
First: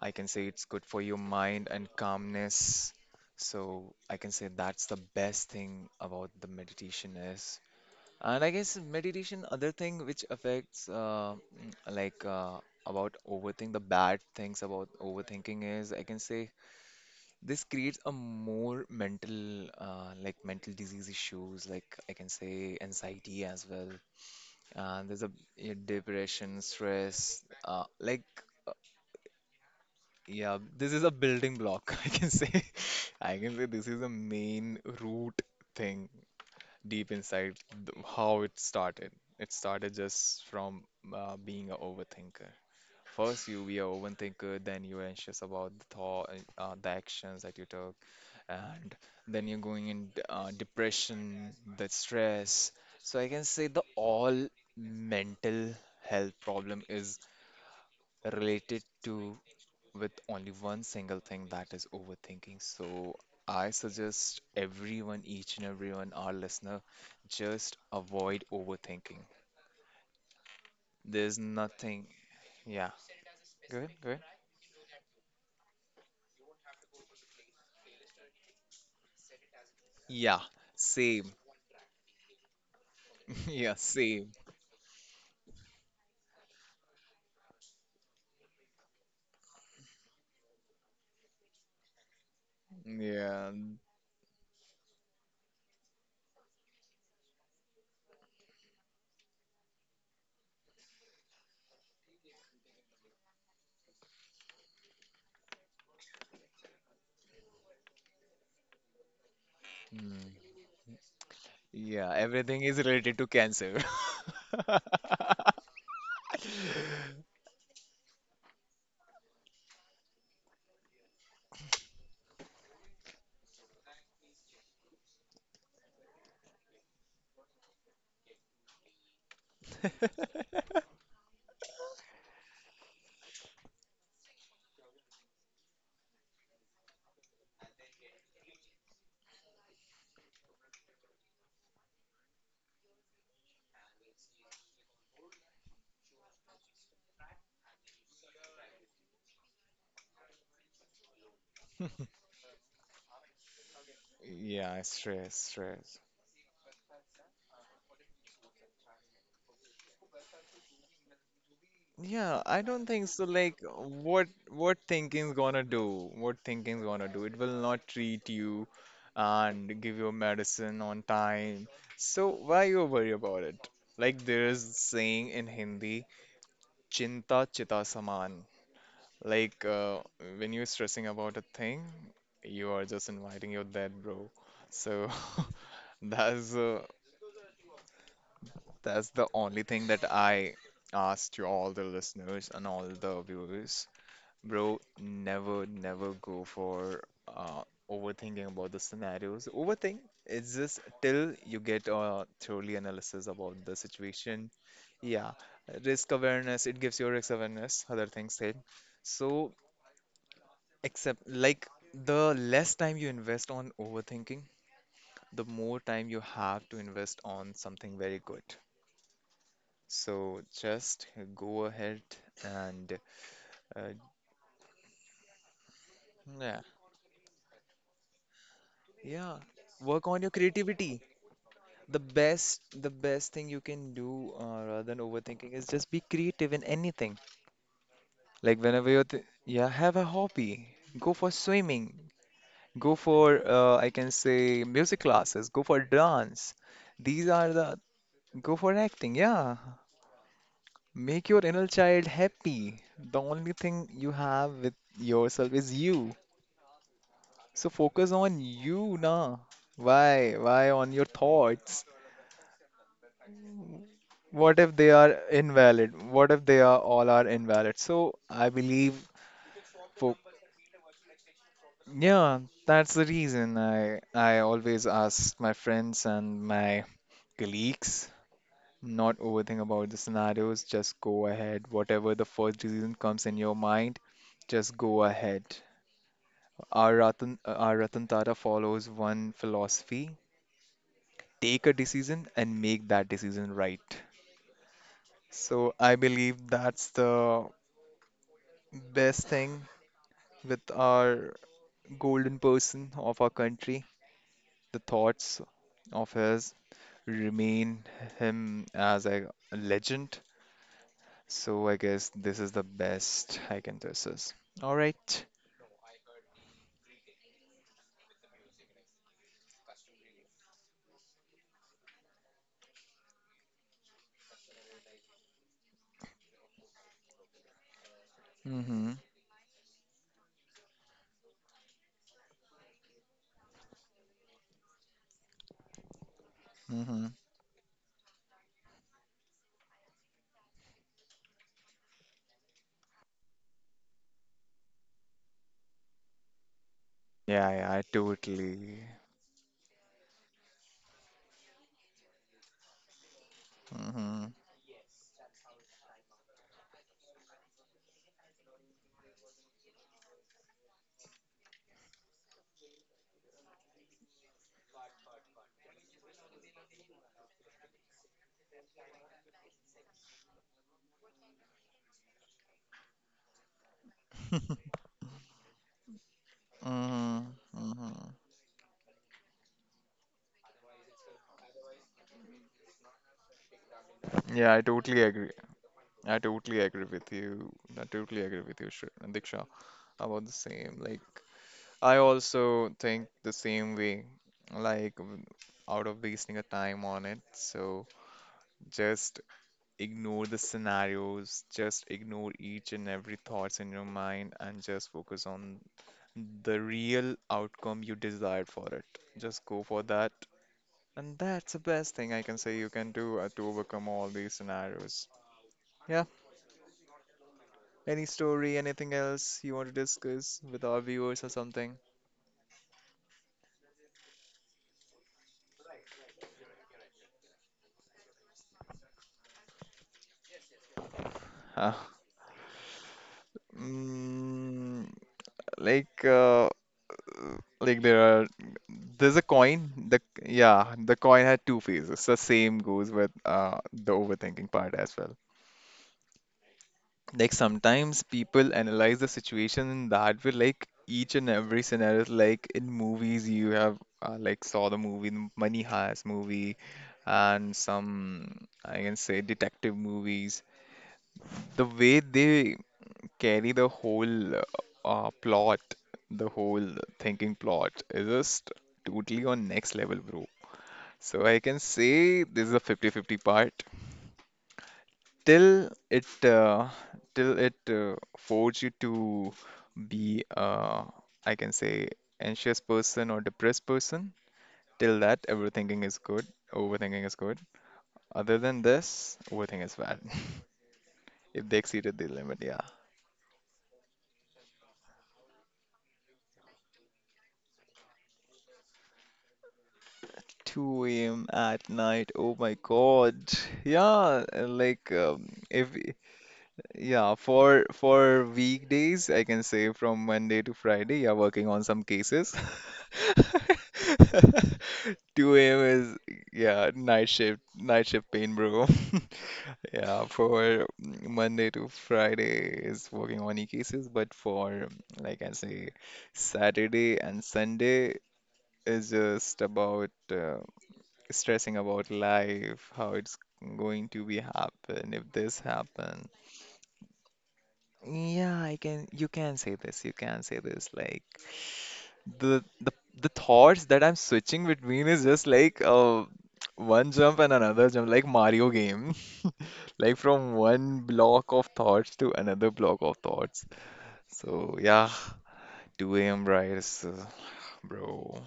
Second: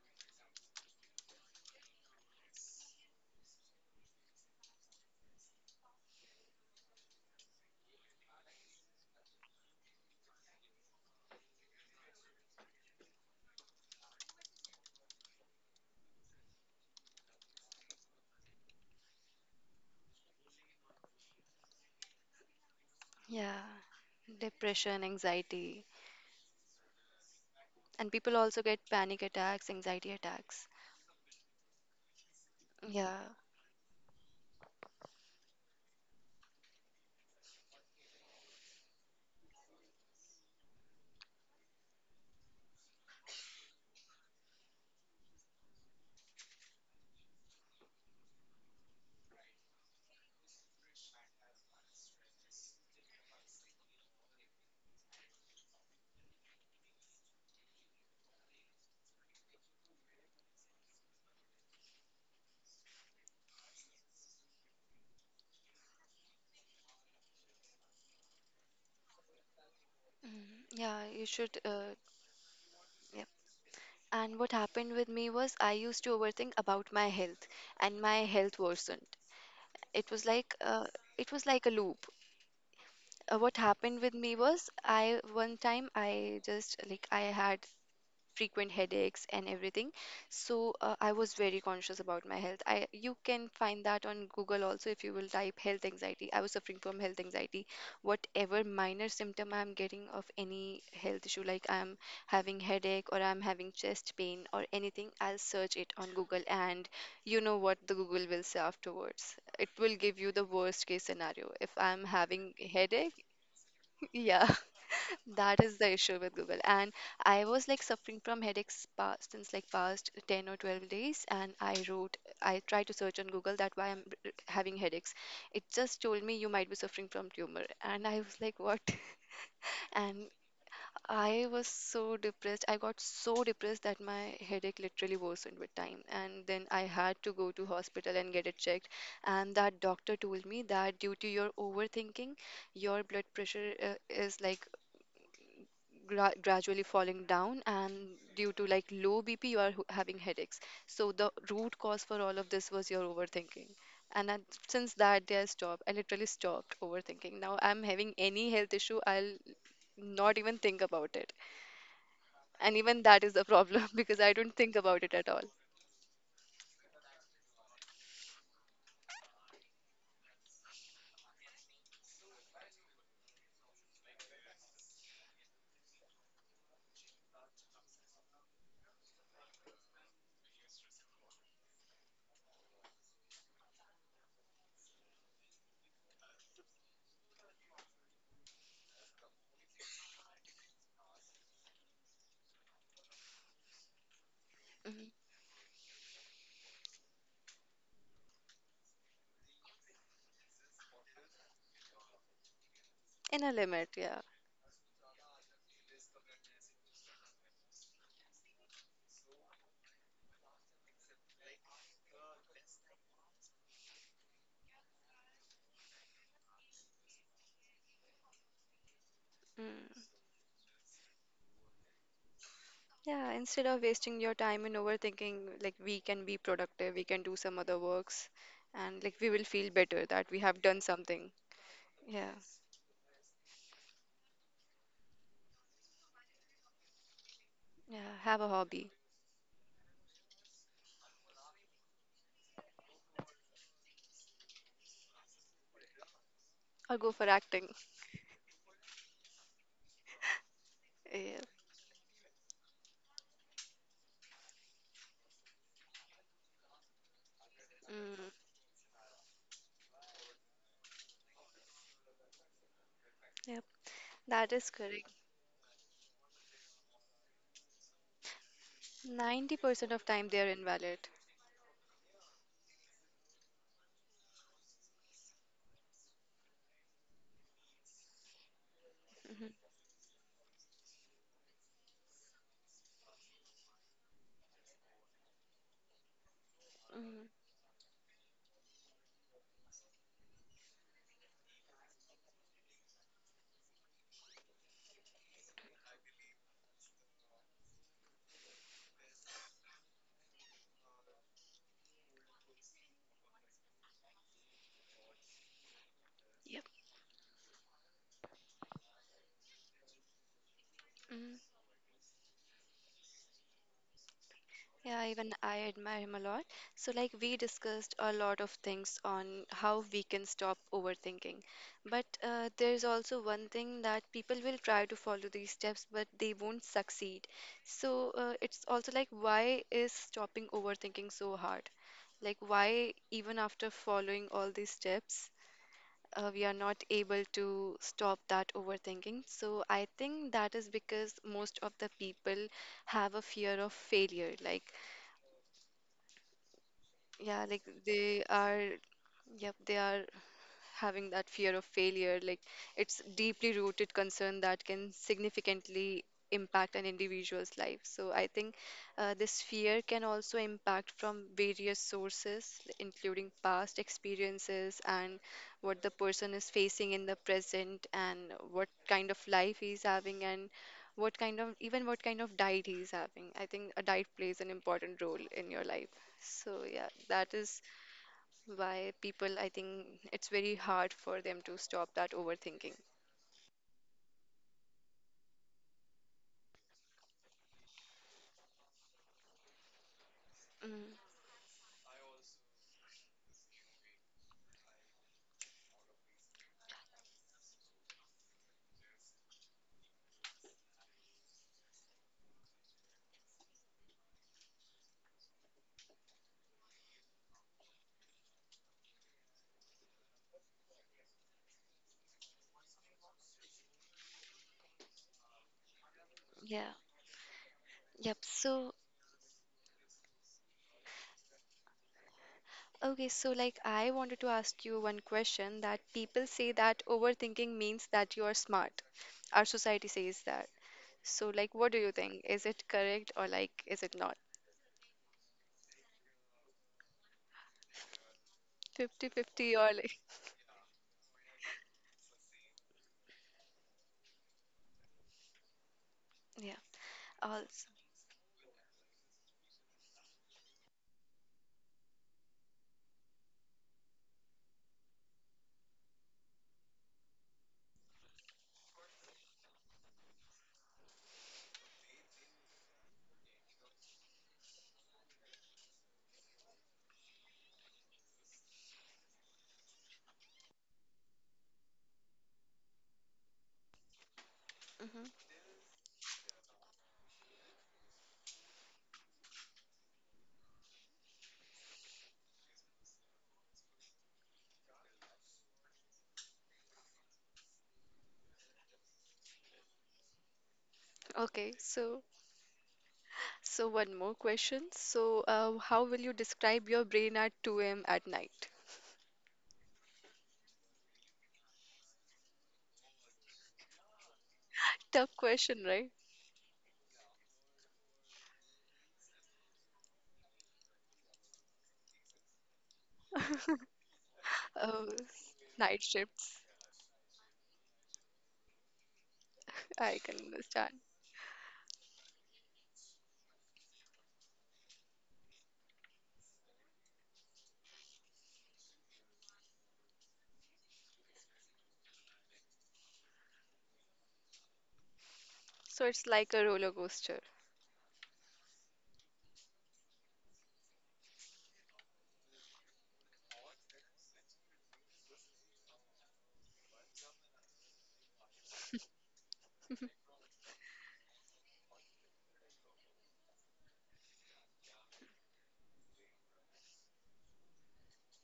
Speaker 2: I can say it's good for your mind and calmness. So I can say that's the best thing about the meditation is. And I guess meditation, other thing which affects about overthink, the bad things about overthinking is, I can say, this creates a more mental like mental disease issues, like I can say anxiety
Speaker 1: Yeah.
Speaker 2: as well.
Speaker 1: Depression,
Speaker 2: There's a Yeah,
Speaker 1: anxiety.
Speaker 2: depression, stress,
Speaker 1: And people also
Speaker 2: uh,
Speaker 1: get panic attacks, anxiety
Speaker 2: yeah,
Speaker 1: attacks.
Speaker 2: this is a building block, I can say.
Speaker 1: Yeah.
Speaker 2: I can say this is the main root thing deep inside th how it started. It started just from being a overthinker. First, you be a overthinker, then you're anxious about the thought, the actions that you took, and then you're going in depression, the stress. So I can say the all mental health problem is related to with only one single thing that is overthinking. So I suggest everyone, each and everyone, our listener, just avoid overthinking.
Speaker 1: Mm, yeah, you
Speaker 2: There's
Speaker 1: should,
Speaker 2: nothing. Yeah,
Speaker 1: yeah.
Speaker 2: go ahead, go ahead.
Speaker 1: And what happened with me was I used to overthink about my health, and my health worsened. It was
Speaker 2: Yeah,
Speaker 1: like
Speaker 2: same.
Speaker 1: a loop. What
Speaker 2: Yeah,
Speaker 1: happened with
Speaker 2: same.
Speaker 1: me was, I one time, I just like, I had frequent headaches and everything. So I was very conscious about my health. I You can
Speaker 2: Yeah.
Speaker 1: find that on Google also. If you will type health anxiety, I was suffering from health anxiety. Whatever minor symptom I'm getting of any health issue, like I'm having headache or I'm having chest pain or anything, I'll search it on Google, and you know what the Google will say afterwards, it will give you the
Speaker 2: mm,
Speaker 1: worst case scenario if I'm
Speaker 2: Yeah,
Speaker 1: having
Speaker 2: everything is related
Speaker 1: headache.
Speaker 2: to cancer.
Speaker 1: Yeah, that is the issue with Google. And I was like suffering from headaches past since like past 10 or 12 days. And I tried to search on Google that why I'm having headaches. It just told me you might be suffering from tumor. And I was like, what? And I was so depressed. I got so depressed that my headache literally worsened with time. And then I had to go to hospital and get it checked. And that doctor told me that due to your overthinking, your blood pressure is like gradually falling down, and due to like low bp you are having headaches. So the root cause for all of this was your overthinking. And I,
Speaker 2: Yeah,
Speaker 1: since that
Speaker 2: stress,
Speaker 1: day I
Speaker 2: stress.
Speaker 1: literally stopped overthinking. Now, I'm having any health issue, I'll not even think about it.
Speaker 2: Yeah, I
Speaker 1: And
Speaker 2: don't
Speaker 1: even
Speaker 2: think so.
Speaker 1: that is the
Speaker 2: Like,
Speaker 1: problem, because I don't think
Speaker 2: what
Speaker 1: about it at
Speaker 2: thinking's
Speaker 1: all.
Speaker 2: gonna do? What thinking's gonna do? It will not treat you and give you medicine on time. So why you worry about it? Like there is saying in Hindi, chinta chita saman. Like when you're stressing about a thing, you are just inviting your death, bro. So that's uh, that's the only thing that I ask to all the listeners and all the viewers. Bro,
Speaker 1: Mhm.
Speaker 2: never never go for overthinking about the scenarios. Overthink is just till you get a thoroughly analysis
Speaker 1: In a
Speaker 2: about the
Speaker 1: limit, yeah.
Speaker 2: situation. Yeah, risk awareness, it gives you risk awareness, other things said. So. Except, like, the less time you invest on overthinking, the more time you have to invest on something very good.
Speaker 1: Mm.
Speaker 2: So just go ahead and
Speaker 1: Yeah, instead of
Speaker 2: uh,
Speaker 1: wasting your time in overthinking, like, we can be
Speaker 2: yeah,
Speaker 1: productive, we can do some other works, and like, we
Speaker 2: yeah,
Speaker 1: will feel better
Speaker 2: work on
Speaker 1: that
Speaker 2: your
Speaker 1: we have done
Speaker 2: creativity.
Speaker 1: something. Yeah,
Speaker 2: The best thing you can do rather than overthinking is just be creative in anything.
Speaker 1: yeah, have a
Speaker 2: Like whenever
Speaker 1: hobby,
Speaker 2: you're, th yeah, have a hobby. Go for swimming. Go for, I can say, music classes. Go for dance.
Speaker 1: or go for
Speaker 2: These are the,
Speaker 1: acting.
Speaker 2: go for acting. Yeah. Make
Speaker 1: Yeah.
Speaker 2: your inner child happy. The only thing you have with yourself is you. So focus
Speaker 1: Mm.
Speaker 2: on you na. Why? Why on your thoughts?
Speaker 1: Yep, that
Speaker 2: What
Speaker 1: is
Speaker 2: if they
Speaker 1: correct.
Speaker 2: are invalid? What if they are all are invalid? So I believe
Speaker 1: 90% of
Speaker 2: fo
Speaker 1: time they are invalid.
Speaker 2: yeah, that's the reason I always ask my friends and my colleagues not
Speaker 1: Mm-hmm.
Speaker 2: overthink about the scenarios, just go ahead. Whatever the first reason comes in your mind, just go ahead.
Speaker 1: Mm.
Speaker 2: Our Ratan Tata follows one philosophy, take a decision and make that decision right. So I believe that's the best thing with our golden person of our country. The thoughts of his
Speaker 1: Yep.
Speaker 2: remain him as a legend.
Speaker 1: Mm-hmm.
Speaker 2: So I guess this is the best I can this is. All
Speaker 1: Yeah,
Speaker 2: right.
Speaker 1: even I admire him a lot. So, like, we discussed a lot of things on how we can stop overthinking. But there's also one thing that people will try to follow these steps, but they won't succeed. So, it's
Speaker 2: Mm-hmm.
Speaker 1: also like, why is stopping overthinking so hard? Like, why, even after following all these steps, we are not
Speaker 2: Mm-hmm.
Speaker 1: able to stop that overthinking. So I think that is because most of the people have a fear of failure. Like, yeah,
Speaker 2: Yeah,
Speaker 1: like
Speaker 2: yeah, I
Speaker 1: they are,
Speaker 2: totally.
Speaker 1: yep, they are having that fear of failure. Like, it's deeply rooted
Speaker 2: Mm-hmm.
Speaker 1: concern that can significantly impact an individual's life. So I think this fear can also impact from various sources, including past experiences, and what the person is facing in the present, and what kind of life he's having, and what kind of diet he's having. I think a diet plays an important role in your life. So yeah,
Speaker 2: Mm-hmm.
Speaker 1: that is
Speaker 2: Mm-hmm.
Speaker 1: why people, I think it's very hard for them to stop that overthinking.
Speaker 2: Yeah, I totally agree. I totally agree with you. I totally agree with you, Diksha, about the same.
Speaker 1: Mm,
Speaker 2: Like, I also think the same way, like, out of wasting a time on it. So just ignore the scenarios, just ignore each and every thoughts in your mind, and just focus on the real outcome you desired for it. Just go for that. And that's the best thing I can say you can do to overcome all these scenarios. Yeah.
Speaker 1: yeah.
Speaker 2: Any
Speaker 1: Yep.
Speaker 2: story,
Speaker 1: So,
Speaker 2: anything else you want to discuss with our viewers or something?
Speaker 1: okay, so like, I wanted to ask you one question, that people say that overthinking means that you are smart. Our society says that. So, like, what do you
Speaker 2: Huh.
Speaker 1: think? Is it correct, or like is it not?
Speaker 2: Mm, like uh, like
Speaker 1: Fifty-fifty,
Speaker 2: there's a
Speaker 1: 50,
Speaker 2: coin,
Speaker 1: or
Speaker 2: the,
Speaker 1: like,
Speaker 2: yeah, the coin had two faces, the same goes with the overthinking part as well.
Speaker 1: yeah.
Speaker 2: Like
Speaker 1: Also.
Speaker 2: sometimes people analyze the situation in that way, like each and every scenario, like in movies you have like saw the movie, the Money Heist movie, and some, I can say, detective movies. The way they carry the whole plot, the whole thinking plot is just totally on next level, bro. So I can say this is a fifty-fifty part
Speaker 1: Hmm.
Speaker 2: till it uh, till it force you to be I can say anxious person or depressed person. Till that, everythinking is good, overthinking is good. Other than this, overthinking is bad. If
Speaker 1: Okay.
Speaker 2: they exceeded
Speaker 1: So,
Speaker 2: the limit, yeah.
Speaker 1: so one more question. So, how will you describe your brain at 2 a.m. at night?
Speaker 2: 2 a.m. at night. Oh my God. Yeah, like
Speaker 1: Tough question,
Speaker 2: if
Speaker 1: right?
Speaker 2: yeah, for weekdays, I can say from Monday to Friday, yeah, working on some cases.
Speaker 1: Oh,
Speaker 2: 2 a.m.
Speaker 1: night
Speaker 2: is
Speaker 1: shifts.
Speaker 2: yeah, night shift pain, bro.
Speaker 1: I
Speaker 2: Yeah,
Speaker 1: can
Speaker 2: for
Speaker 1: understand.
Speaker 2: Monday to Friday is working on e-cases, but for like I say, Saturday and Sunday is just about stressing about life, how it's going to be happen if this
Speaker 1: So
Speaker 2: happen.
Speaker 1: it's like a roller coaster.
Speaker 2: Yeah, I can you can say this, you can say this. Like the the thoughts that I'm switching between is just like one jump and another jump, like Mario game. Like from one block of thoughts to another block of thoughts. So yeah, 2 a.m. rise, bro.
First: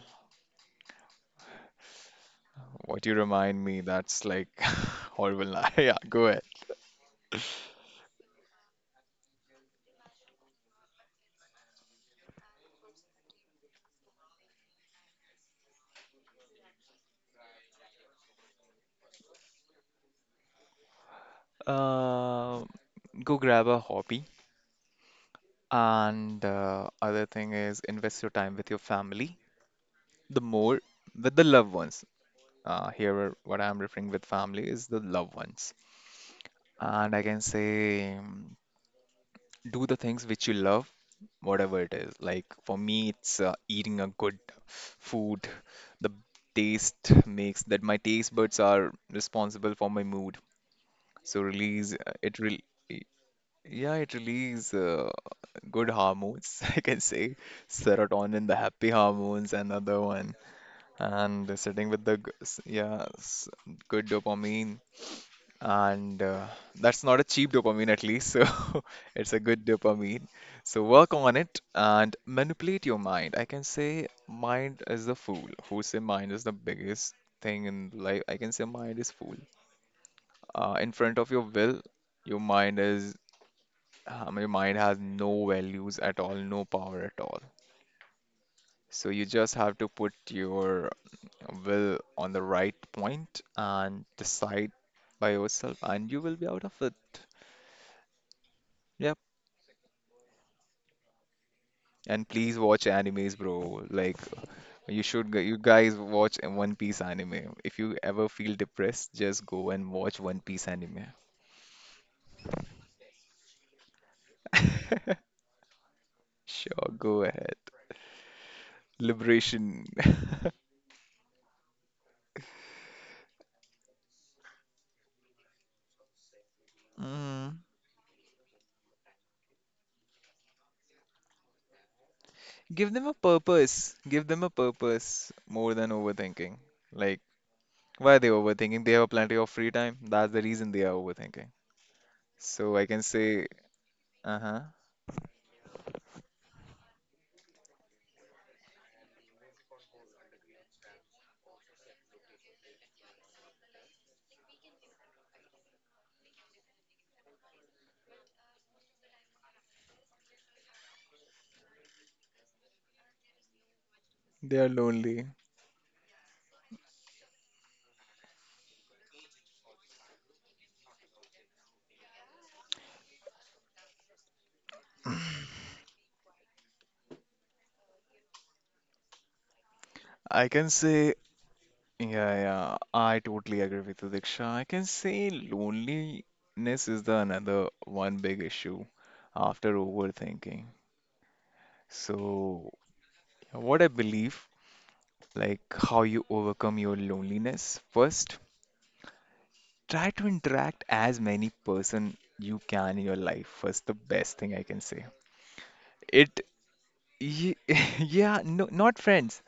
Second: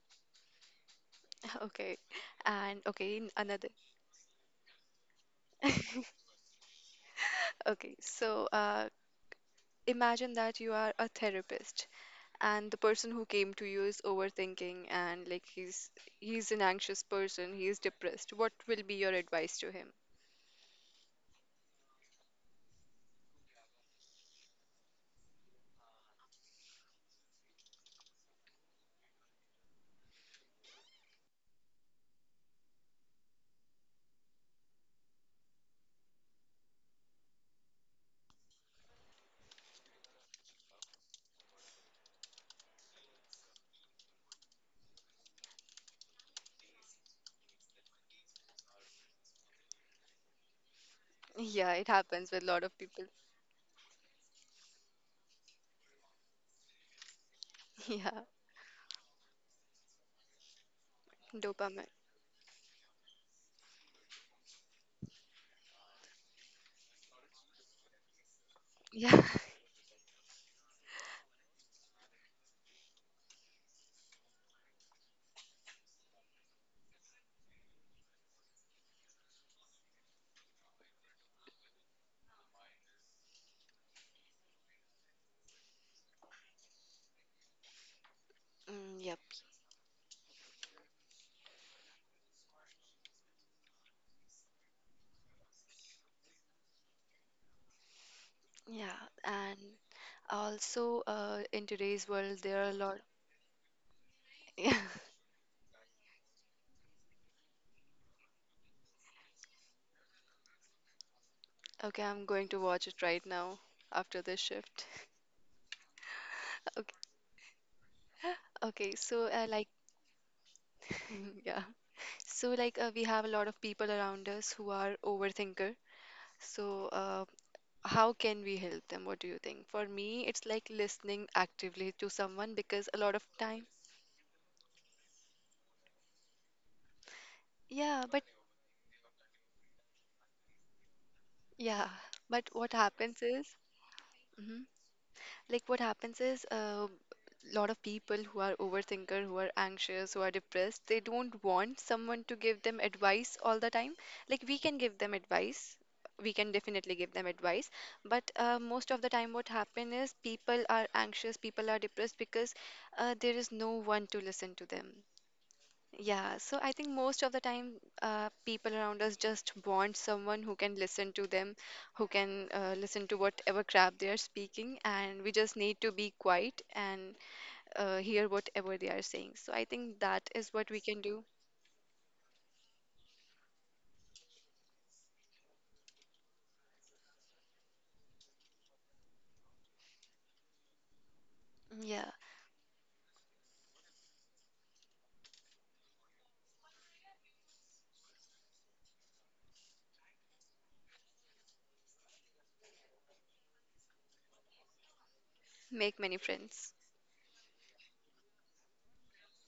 Speaker 1: Okay. And
Speaker 2: What you
Speaker 1: okay,
Speaker 2: remind
Speaker 1: another.
Speaker 2: me, that's like horrible. Yeah, go ahead.
Speaker 1: Okay, so imagine that you are a therapist, and the person who came to you is overthinking, and like, he's an anxious person, he's depressed. What will be your advice to him?
Speaker 2: Uh, Go grab a hobby. And other thing is invest your time with your family. The more with the loved ones. Here, what I'm referring with family is the loved ones. And I can say, do the things which you love, whatever it is. Like for me, it's eating a good food. The taste makes that my taste buds are responsible for my mood. So
Speaker 1: Yeah, it
Speaker 2: release
Speaker 1: happens
Speaker 2: it
Speaker 1: with a lot
Speaker 2: really.
Speaker 1: of people.
Speaker 2: Yeah, it releases good hormones, I can say.
Speaker 1: Yeah,
Speaker 2: Serotonin, the happy hormones, another one. And
Speaker 1: dopamine.
Speaker 2: sitting with the, yeah, good dopamine. And that's not a cheap dopamine, at least. So
Speaker 1: Yeah.
Speaker 2: it's a good dopamine. So work on it and manipulate your mind. I can say mind is the fool. Who say mind is the biggest thing in life? I can say mind is fool. In front of your will, your mind is your mind has no values at all, no power at all.
Speaker 1: Mm,
Speaker 2: So
Speaker 1: yep.
Speaker 2: you just have to put your will on the right point and decide by yourself, and you will be out of it.
Speaker 1: Yeah,
Speaker 2: Yep.
Speaker 1: and also in today's
Speaker 2: And
Speaker 1: world, there
Speaker 2: please
Speaker 1: are a
Speaker 2: watch
Speaker 1: lot.
Speaker 2: animes, bro. Like you guys watch a One Piece anime. If you ever feel depressed, just go and watch One Piece anime.
Speaker 1: Okay, I'm going to watch it right now after this shift. Okay,
Speaker 2: Sure, go ahead.
Speaker 1: okay, so like,
Speaker 2: Liberation.
Speaker 1: yeah. So like we have a lot of people around us who are overthinker. So
Speaker 2: Mm.
Speaker 1: how can we help them? What do you think? For me, it's like listening actively to someone, because
Speaker 2: Give
Speaker 1: a
Speaker 2: them a
Speaker 1: lot of time,
Speaker 2: purpose. Give them a purpose more than overthinking. Like,
Speaker 1: yeah,
Speaker 2: why are
Speaker 1: but
Speaker 2: they overthinking? They have plenty of free time. That's the reason they are overthinking.
Speaker 1: yeah, what
Speaker 2: So I can
Speaker 1: happens
Speaker 2: say,
Speaker 1: is,
Speaker 2: uh-huh,
Speaker 1: Mhm. Like what happens is, a lot of people who are overthinker, who are anxious, who are depressed, they don't want someone to give them advice all the time. Like, we can give them advice. We can definitely give them advice, but most of the time, what happens is people are anxious, people are depressed because there is no one to listen
Speaker 2: they
Speaker 1: to
Speaker 2: are
Speaker 1: them.
Speaker 2: lonely.
Speaker 1: Yeah, so I think most of the time, people around us just want someone who can listen to them, who can listen to whatever crap they are speaking, and we just need to be quiet and hear whatever they are saying. So I think that
Speaker 2: I
Speaker 1: is
Speaker 2: can
Speaker 1: what we can
Speaker 2: say,
Speaker 1: do.
Speaker 2: yeah, yeah, I totally agree with you, Diksha. I can say loneliness is the another one big issue after overthinking.
Speaker 1: Yeah,
Speaker 2: So, what I believe, like how you overcome your loneliness first. Try to interact as many person you can in your life. First, the best thing I can say.
Speaker 1: make many
Speaker 2: It,
Speaker 1: friends.
Speaker 2: ye- yeah, no, not friends.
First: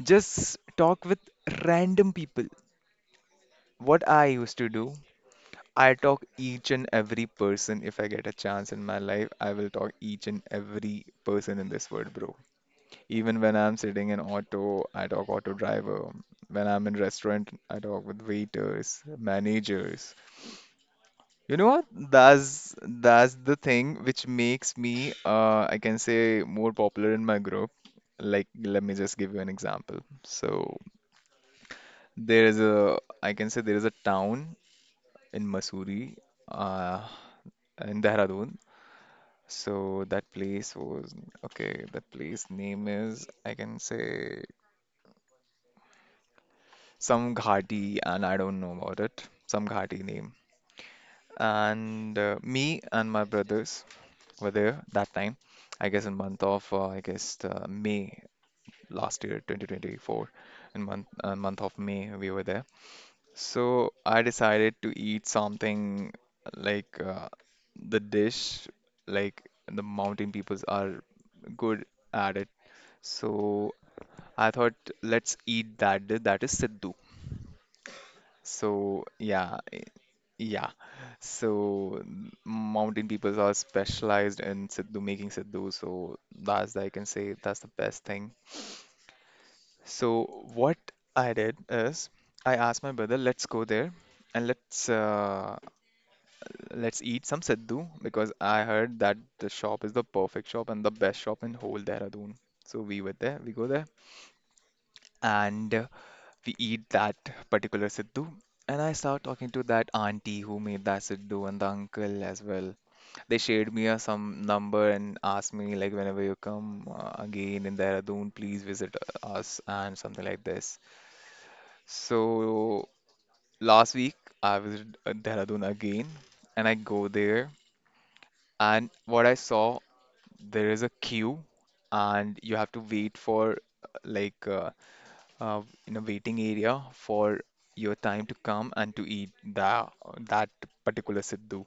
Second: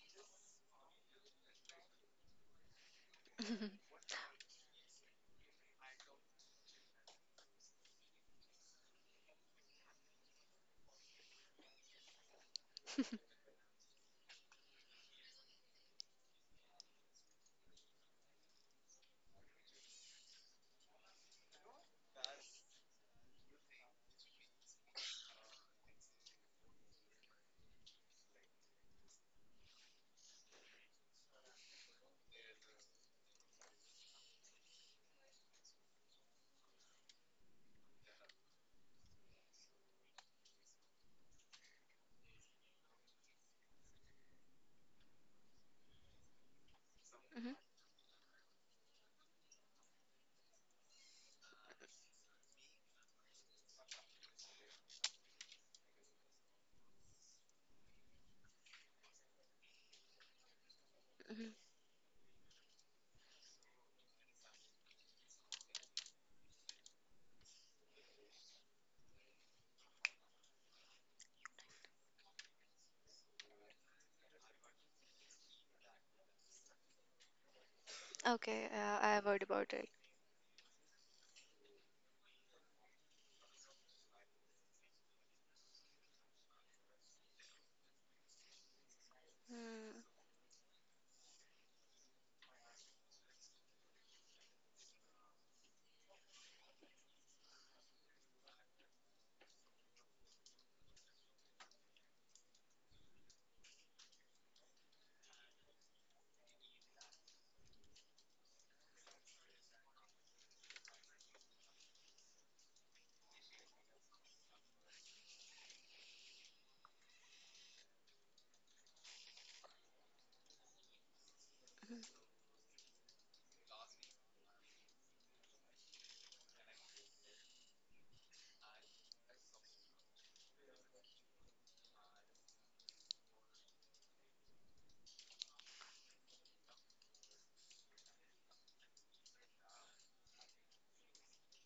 Speaker 2: Just talk with random people. What I used to do, I talk each and every person. If I get a chance in my life, I will talk each and every person in this world, bro. Even when I'm sitting in auto, I talk auto driver. When I'm in restaurant, I talk with waiters, managers. You know what? That's that's the thing which makes me, I can say, more popular in my group. Like, let me just give you an example. So there is a, I can say, there is a town in Mussoorie, uh, in Dehradun. So that place was okay. That place name is, I can say, some
Speaker 1: Hmm.
Speaker 2: Ghati, and I don't know about it. Some Ghati name. And me and my brothers, were there that time. I guess in month of I guess the May last year, 2024, in month
Speaker 1: Hmm.
Speaker 2: month of May we were there. So I decided to eat something like the dish like the mountain peoples are good at it. So I thought let's eat that. That is Siddu.
Speaker 1: Okay,
Speaker 2: So
Speaker 1: I have heard
Speaker 2: yeah,
Speaker 1: about it.
Speaker 2: yeah. So mountain peoples are specialized in siddhu making siddhu, so that's I can say that's the best thing.
Speaker 1: Mm.
Speaker 2: So what I did is I asked my brother, let's go there and let's eat some siddhu because I heard that the shop is the perfect shop and the best shop in whole Dehradun. So we were there, we go there. And we eat that particular Siddu. And I start talking to that auntie who made that Siddu and the uncle as well. They shared me a some number and asked me like whenever you come again in Dehradun, please visit us and something like this. So last week I visited Dehradun again and I go there and what I saw there is a queue and you have to wait for uh, like uh, uh, in a waiting area for your time to come and to eat that particular siddhu.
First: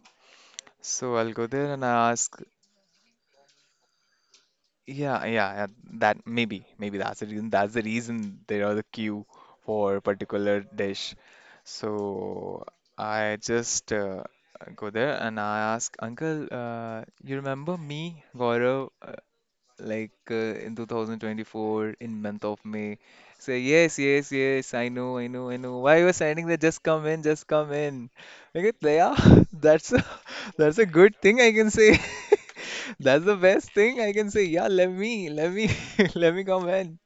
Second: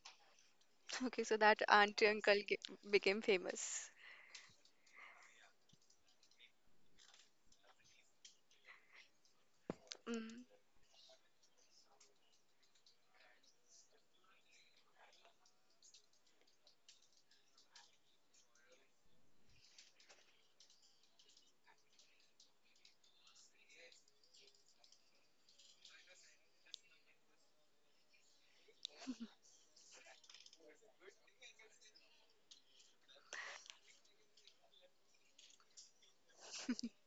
Speaker 2: So
Speaker 1: Okay,
Speaker 2: I'll
Speaker 1: so
Speaker 2: go
Speaker 1: that
Speaker 2: there and
Speaker 1: auntie
Speaker 2: I
Speaker 1: uncle
Speaker 2: ask,
Speaker 1: became famous.
Speaker 2: yeah, yeah, yeah, that maybe, maybe that's the reason. That's the reason there are the queue for a
Speaker 1: Mm.
Speaker 2: particular dish. So I just go there and I ask, Uncle, you remember me, Gaurav? In 2024 in month of May. Say yes, yes, yes. I know, I know, I know. Why you are signing that? Just come in, just come in. Like it, yeah, that's a, that's a good thing I can say. That's the best thing I can say. Let me come in.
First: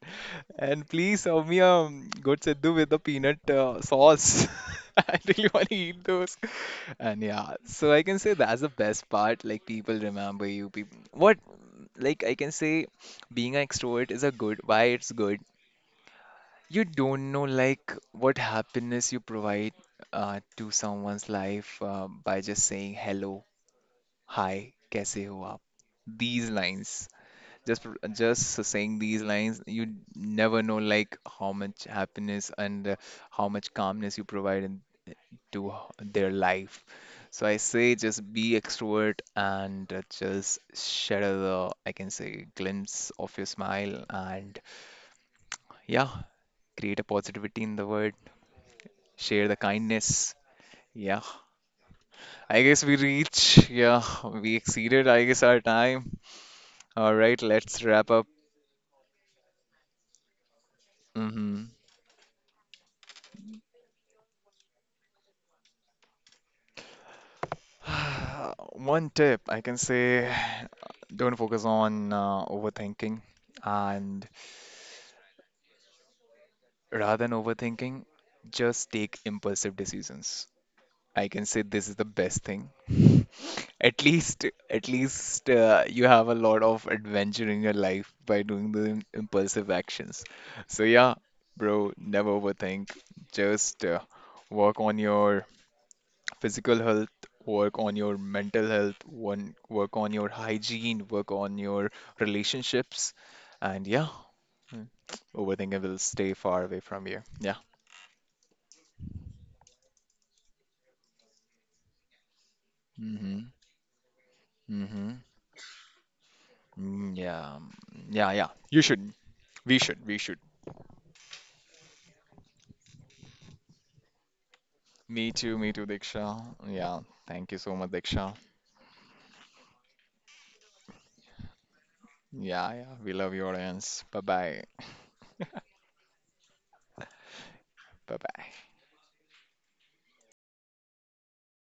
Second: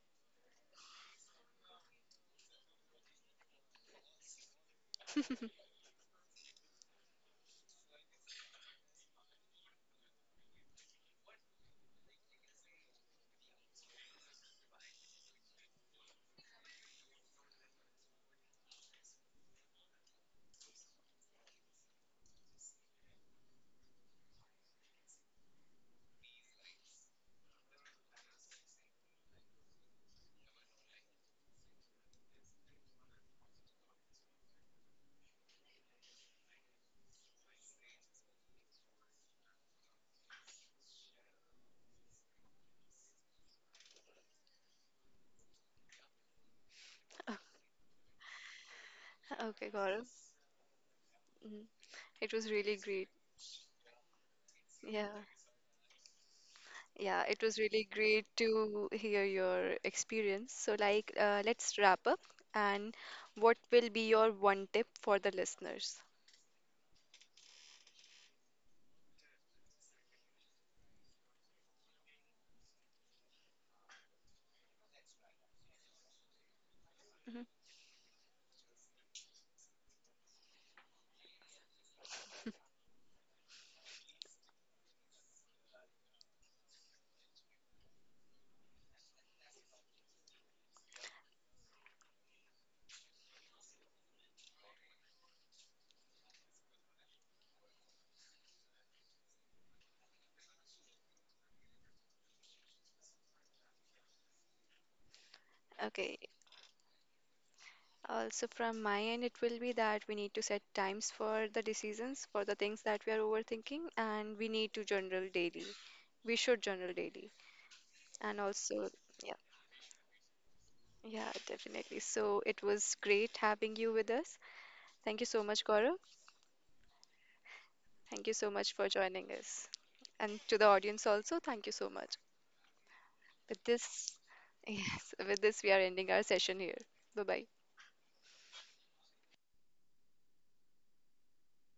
Speaker 2: And please serve me a good Sidhu with the peanut sauce. I really want to eat those. And yeah, so I can say that's the best part. Like people remember you. People, what? Like I can say, being an extrovert is a good. Why it's good? You don't know like what happiness you provide to someone's life by just saying hello, hi, kaise ho aap? These lines. Just saying these lines, you never know like how much happiness and how much calmness you provide into their life. So I say just be extrovert and just share the, I can say, glimpse of your smile and yeah, create a positivity in the world, share the
Speaker 1: Okay, Gaurav.
Speaker 2: kindness. Yeah,
Speaker 1: Mm. It was
Speaker 2: I
Speaker 1: really
Speaker 2: guess we
Speaker 1: great.
Speaker 2: reach. Yeah, we
Speaker 1: Yeah.
Speaker 2: exceeded, I guess, our time. All
Speaker 1: Yeah,
Speaker 2: right,
Speaker 1: it was
Speaker 2: let's
Speaker 1: really
Speaker 2: wrap
Speaker 1: great
Speaker 2: up.
Speaker 1: to hear your experience. So, like,
Speaker 2: Mm-hmm.
Speaker 1: let's wrap up. And what will be your one tip for the listeners?
Speaker 2: One tip I can say don't focus on overthinking and rather than
Speaker 1: Mhm.
Speaker 2: overthinking, just take impulsive decisions. I can say this is the best thing. At least you have a lot of adventure in your life by doing the impulsive actions. So yeah, bro, never overthink. Just work on your physical health, work on your mental health, one work on your hygiene, work on your relationships, and yeah, mm, overthinking will
Speaker 1: Okay.
Speaker 2: stay far away from you. Yeah.
Speaker 1: Also, from my end, it will be that we need to set times for the decisions, for the things that we are
Speaker 2: Mm-hmm.
Speaker 1: overthinking, and we need to
Speaker 2: Mm-hmm.
Speaker 1: journal daily. We should journal
Speaker 2: Mm,
Speaker 1: daily.
Speaker 2: yeah. Mm, yeah,
Speaker 1: And
Speaker 2: yeah. You
Speaker 1: also,
Speaker 2: should.
Speaker 1: yeah,
Speaker 2: We should. We should.
Speaker 1: yeah, definitely. So, it was great having you with us. Thank you
Speaker 2: Me
Speaker 1: so
Speaker 2: too.
Speaker 1: much,
Speaker 2: Me too,
Speaker 1: Gaurav.
Speaker 2: Diksha. Yeah. Thank you so much,
Speaker 1: Thank you
Speaker 2: Diksha.
Speaker 1: so much for joining us. And to the audience also, thank you so much.
Speaker 2: Yeah, yeah. We love your
Speaker 1: With
Speaker 2: audience.
Speaker 1: this,
Speaker 2: Bye bye.
Speaker 1: yes, with this, we are ending our session here. Bye bye.
Speaker 2: Bye bye.